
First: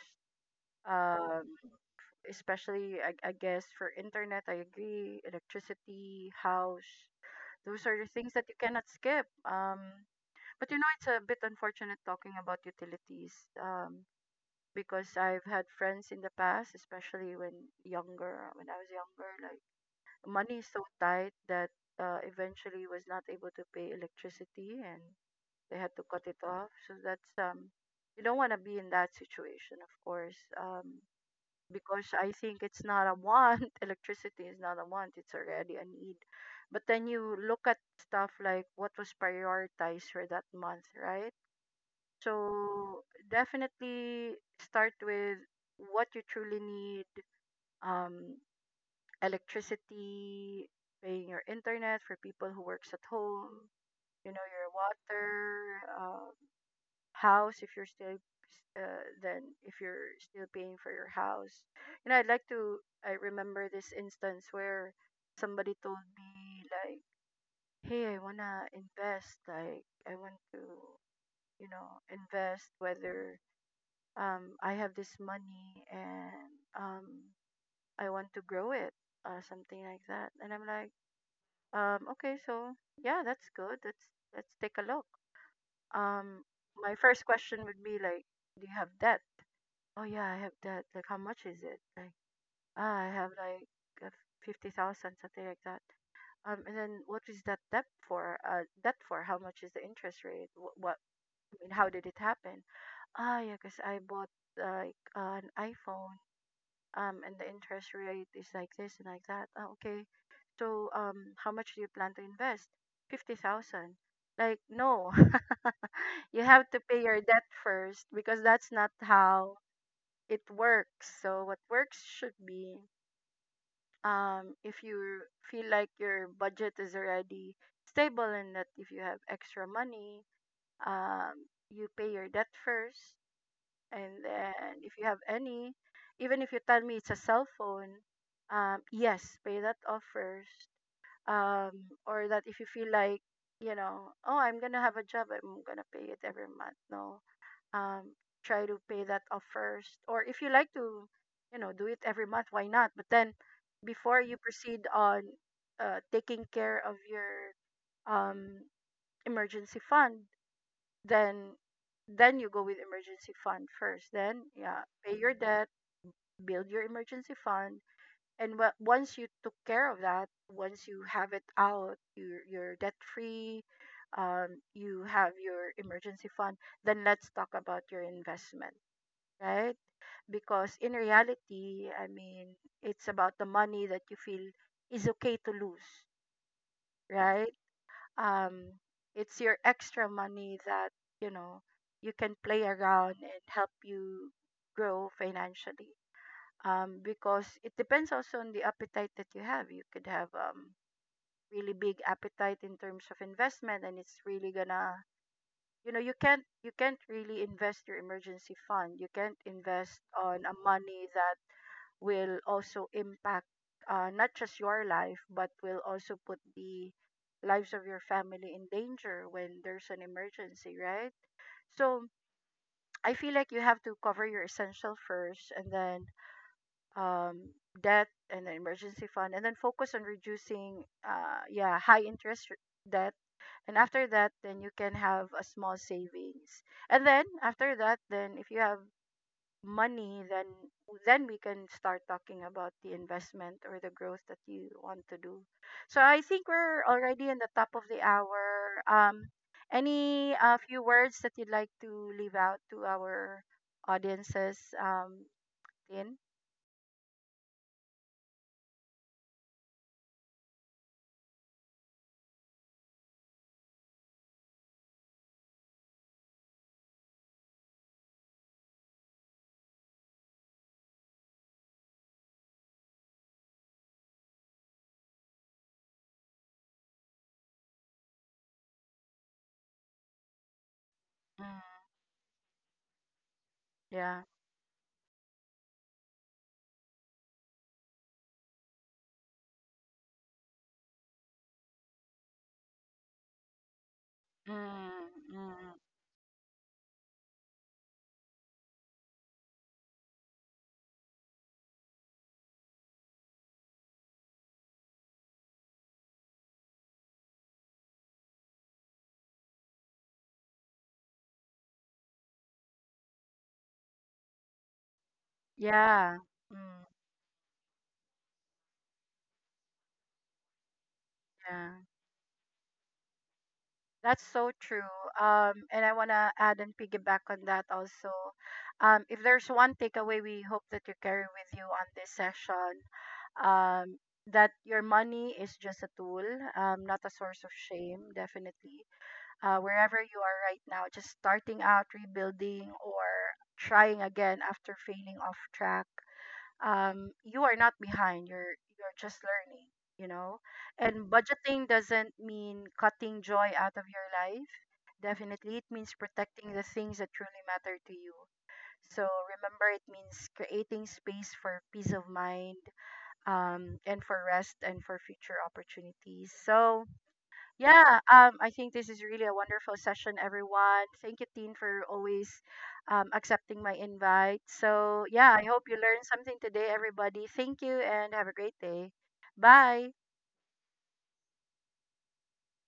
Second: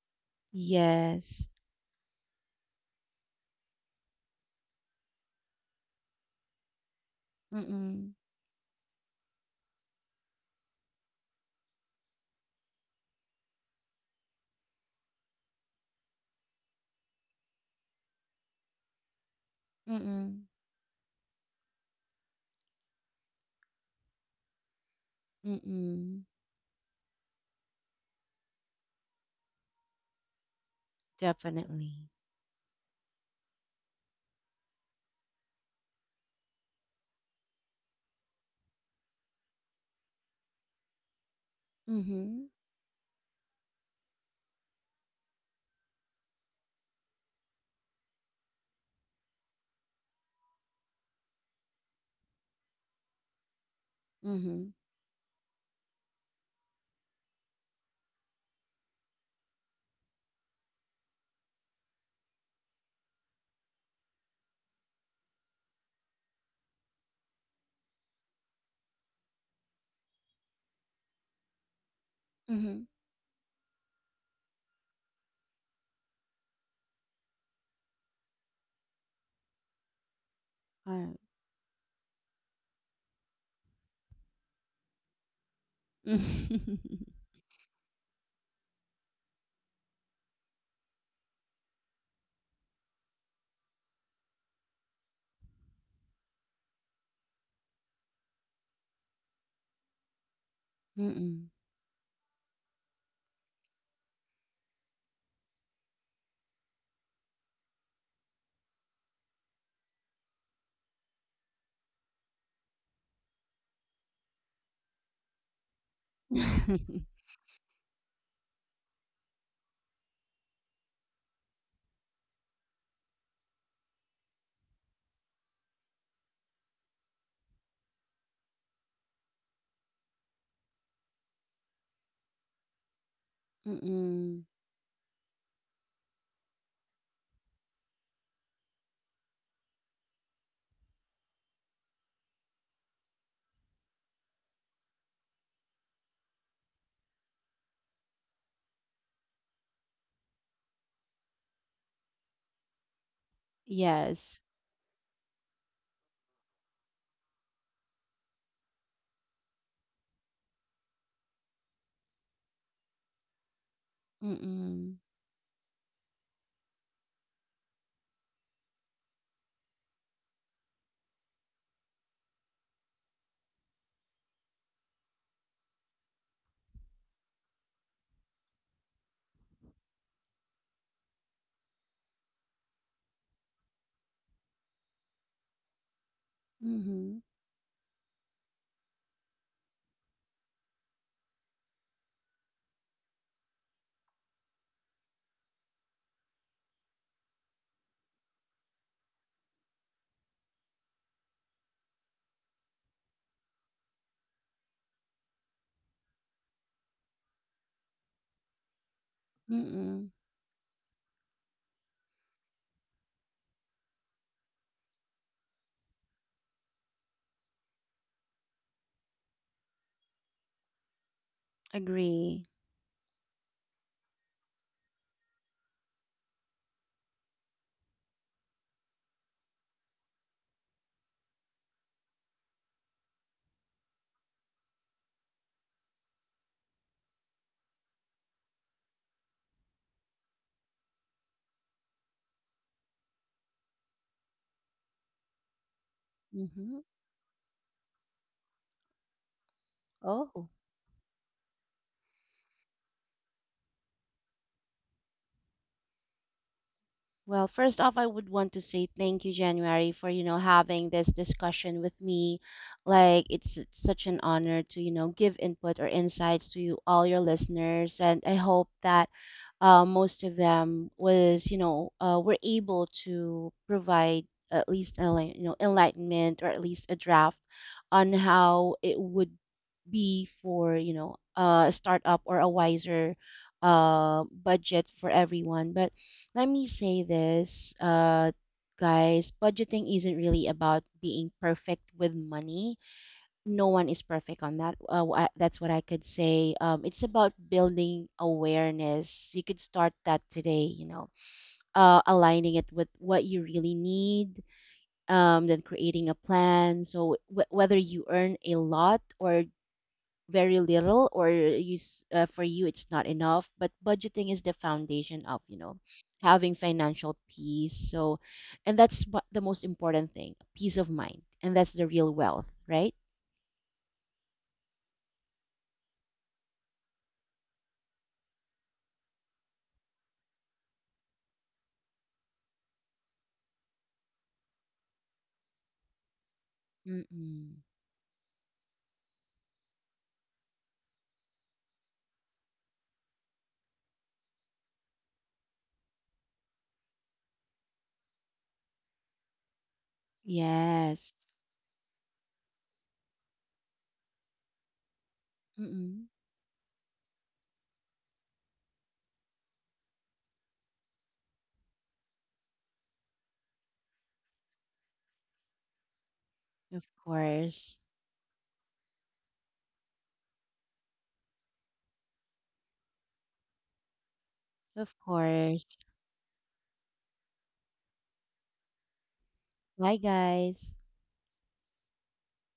A: Um,
B: Yes.
A: Especially, I, I guess, for internet, I agree, electricity, house, those are the
B: Mm-mm.
A: things that you cannot skip. Um, but you know, it's a bit unfortunate talking about utilities um, because I've had friends in the past, especially when younger, when I was younger, like
B: Mm-mm.
A: money is so tight that uh, eventually was not able to pay electricity and they had to
B: Mm-mm.
A: cut it off. So that's um You don't want to be in that situation, of course. Um
B: Definitely.
A: because I think it's not a want. (laughs) Electricity is not a want, it's already a need. But then you look at stuff like what was prioritized for that month, right?
B: Mm-hmm.
A: So definitely start with what you truly need, um electricity, paying your internet for people who works at home, you know,
B: Mm-hmm.
A: your water, um house if you're still uh, then if you're still paying for your house. You know, I'd like to, I remember this instance where somebody told me like, hey, I want to invest, like I want to, you know, invest
B: Mm-hmm.
A: whether, um I have this money, and um I want to grow it, uh, something like that. And I'm like,
B: All right.
A: um okay, so yeah, that's good let's let's take a look. um my first question would be like, do you have debt? Oh yeah, I have that. Like, how much is it? Like, ah, I have like uh, fifty thousand, something like that. Um, and then what is that debt for? Uh, debt for? How much is the interest rate? What? what
B: (laughs) Mm-mm.
A: I mean, how did it happen? Ah, yeah, because I bought like uh, an iPhone. Um, and the interest rate is like this and like that. Ah, okay. So, um, how much do you plan to invest? Fifty thousand. Like, no, (laughs) you have to pay
B: (laughs)
A: your debt first because that's not how it works. So what works should be, um if you feel like your budget is already stable, and that if you have extra money, um you pay your debt first, and
B: Mm-mm.
A: then if you have any, even if you tell me it's a cell phone, um yes, pay that off first. Um or that if you feel like, you know, oh I'm gonna have a job, I'm gonna pay it every month. No um, try to pay that off first. Or if you like to, you know, do it every month, why not? But then before you
B: Yes.
A: proceed on uh, taking care of your um, emergency fund, then then you go with emergency fund first. Then yeah,
B: Mm-mm.
A: pay your debt, build your emergency fund, and wha- once you took care of that, once you have it out, you're, you're debt free. Um, you have your emergency fund. Then let's talk about your investment, right? Because in reality, I mean, it's about the money that you feel is okay to lose,
B: Mm-hmm.
A: right? Um, it's your extra money that, you know, you can play around and help you grow financially. Um, because it depends also on the appetite that you have. You could have um really big appetite in terms of investment, and it's really gonna, you know, you can't you can't really invest your emergency fund, you can't invest
B: Mm-mm.
A: on a money that will also impact, uh, not just your life, but will also put the lives of your family in danger when there's an emergency, right? So
B: Agree.
A: I feel like you have to cover your essential first, and then um, debt, and then emergency fund, and then focus on reducing uh, yeah, high interest r- debt. And after that, then you can have a small savings, and then after that, then if you have money, then then we can start talking about the investment or the growth that you want to do. So I think
B: Mm-hmm.
A: we're already in the top of the hour. Um any
B: Oh.
A: uh, few words that you'd like to leave out to our audiences, um in,
B: Well, first off, I would want to say thank you, January, for, you know, having this discussion with me. Like, it's s- such an honor to, you know, give input or insights to you, all your listeners. And I hope that uh, most of them was, you know, uh, were able to provide at least a li- you know, enlightenment or at least a draft on how it would be for, you know, uh, a startup or a wiser uh,
A: yeah.
B: budget for everyone. But let me say this, uh, guys, budgeting isn't really about being perfect with money. No one is perfect on that. Uh,
A: Mm,
B: wh- I- that's what
A: mm,
B: I could say. Um, it's about building awareness. You could start that today, you know, uh, aligning it with what you really need, um, then creating a plan. So, w- whether you earn a lot or very little, or you s- uh, for you it's not enough, but budgeting is the foundation of, you know,
A: yeah.
B: having
A: Mm,
B: financial peace. So, and that's what the most important thing, peace of mind, and that's
A: yeah.
B: the real wealth, right?
A: That's so true. Um, and I want to add and piggyback on that also. Um, if there's one takeaway we hope that you carry with you on this session, um, that your money is just a tool, um, not a source of
B: Mm-mm.
A: shame, definitely. Uh, wherever you are right now, just starting out, rebuilding, or trying again after failing off track, um, you are not behind. You're you're just learning, you know. And
B: Yes.
A: budgeting doesn't mean cutting joy out of your life. Definitely, it means
B: Mm-mm.
A: protecting the things that truly matter to you. So remember, it means creating space for peace of mind, um, and for rest and for future opportunities.
B: Of
A: So
B: course.
A: yeah, um, I think this is really a wonderful session, everyone. Thank you, Teen, for always um, accepting my invite.
B: Of
A: So, yeah, I
B: course.
A: hope you learned something today, everybody. Thank you and have a great day. Bye.
B: Bye, guys.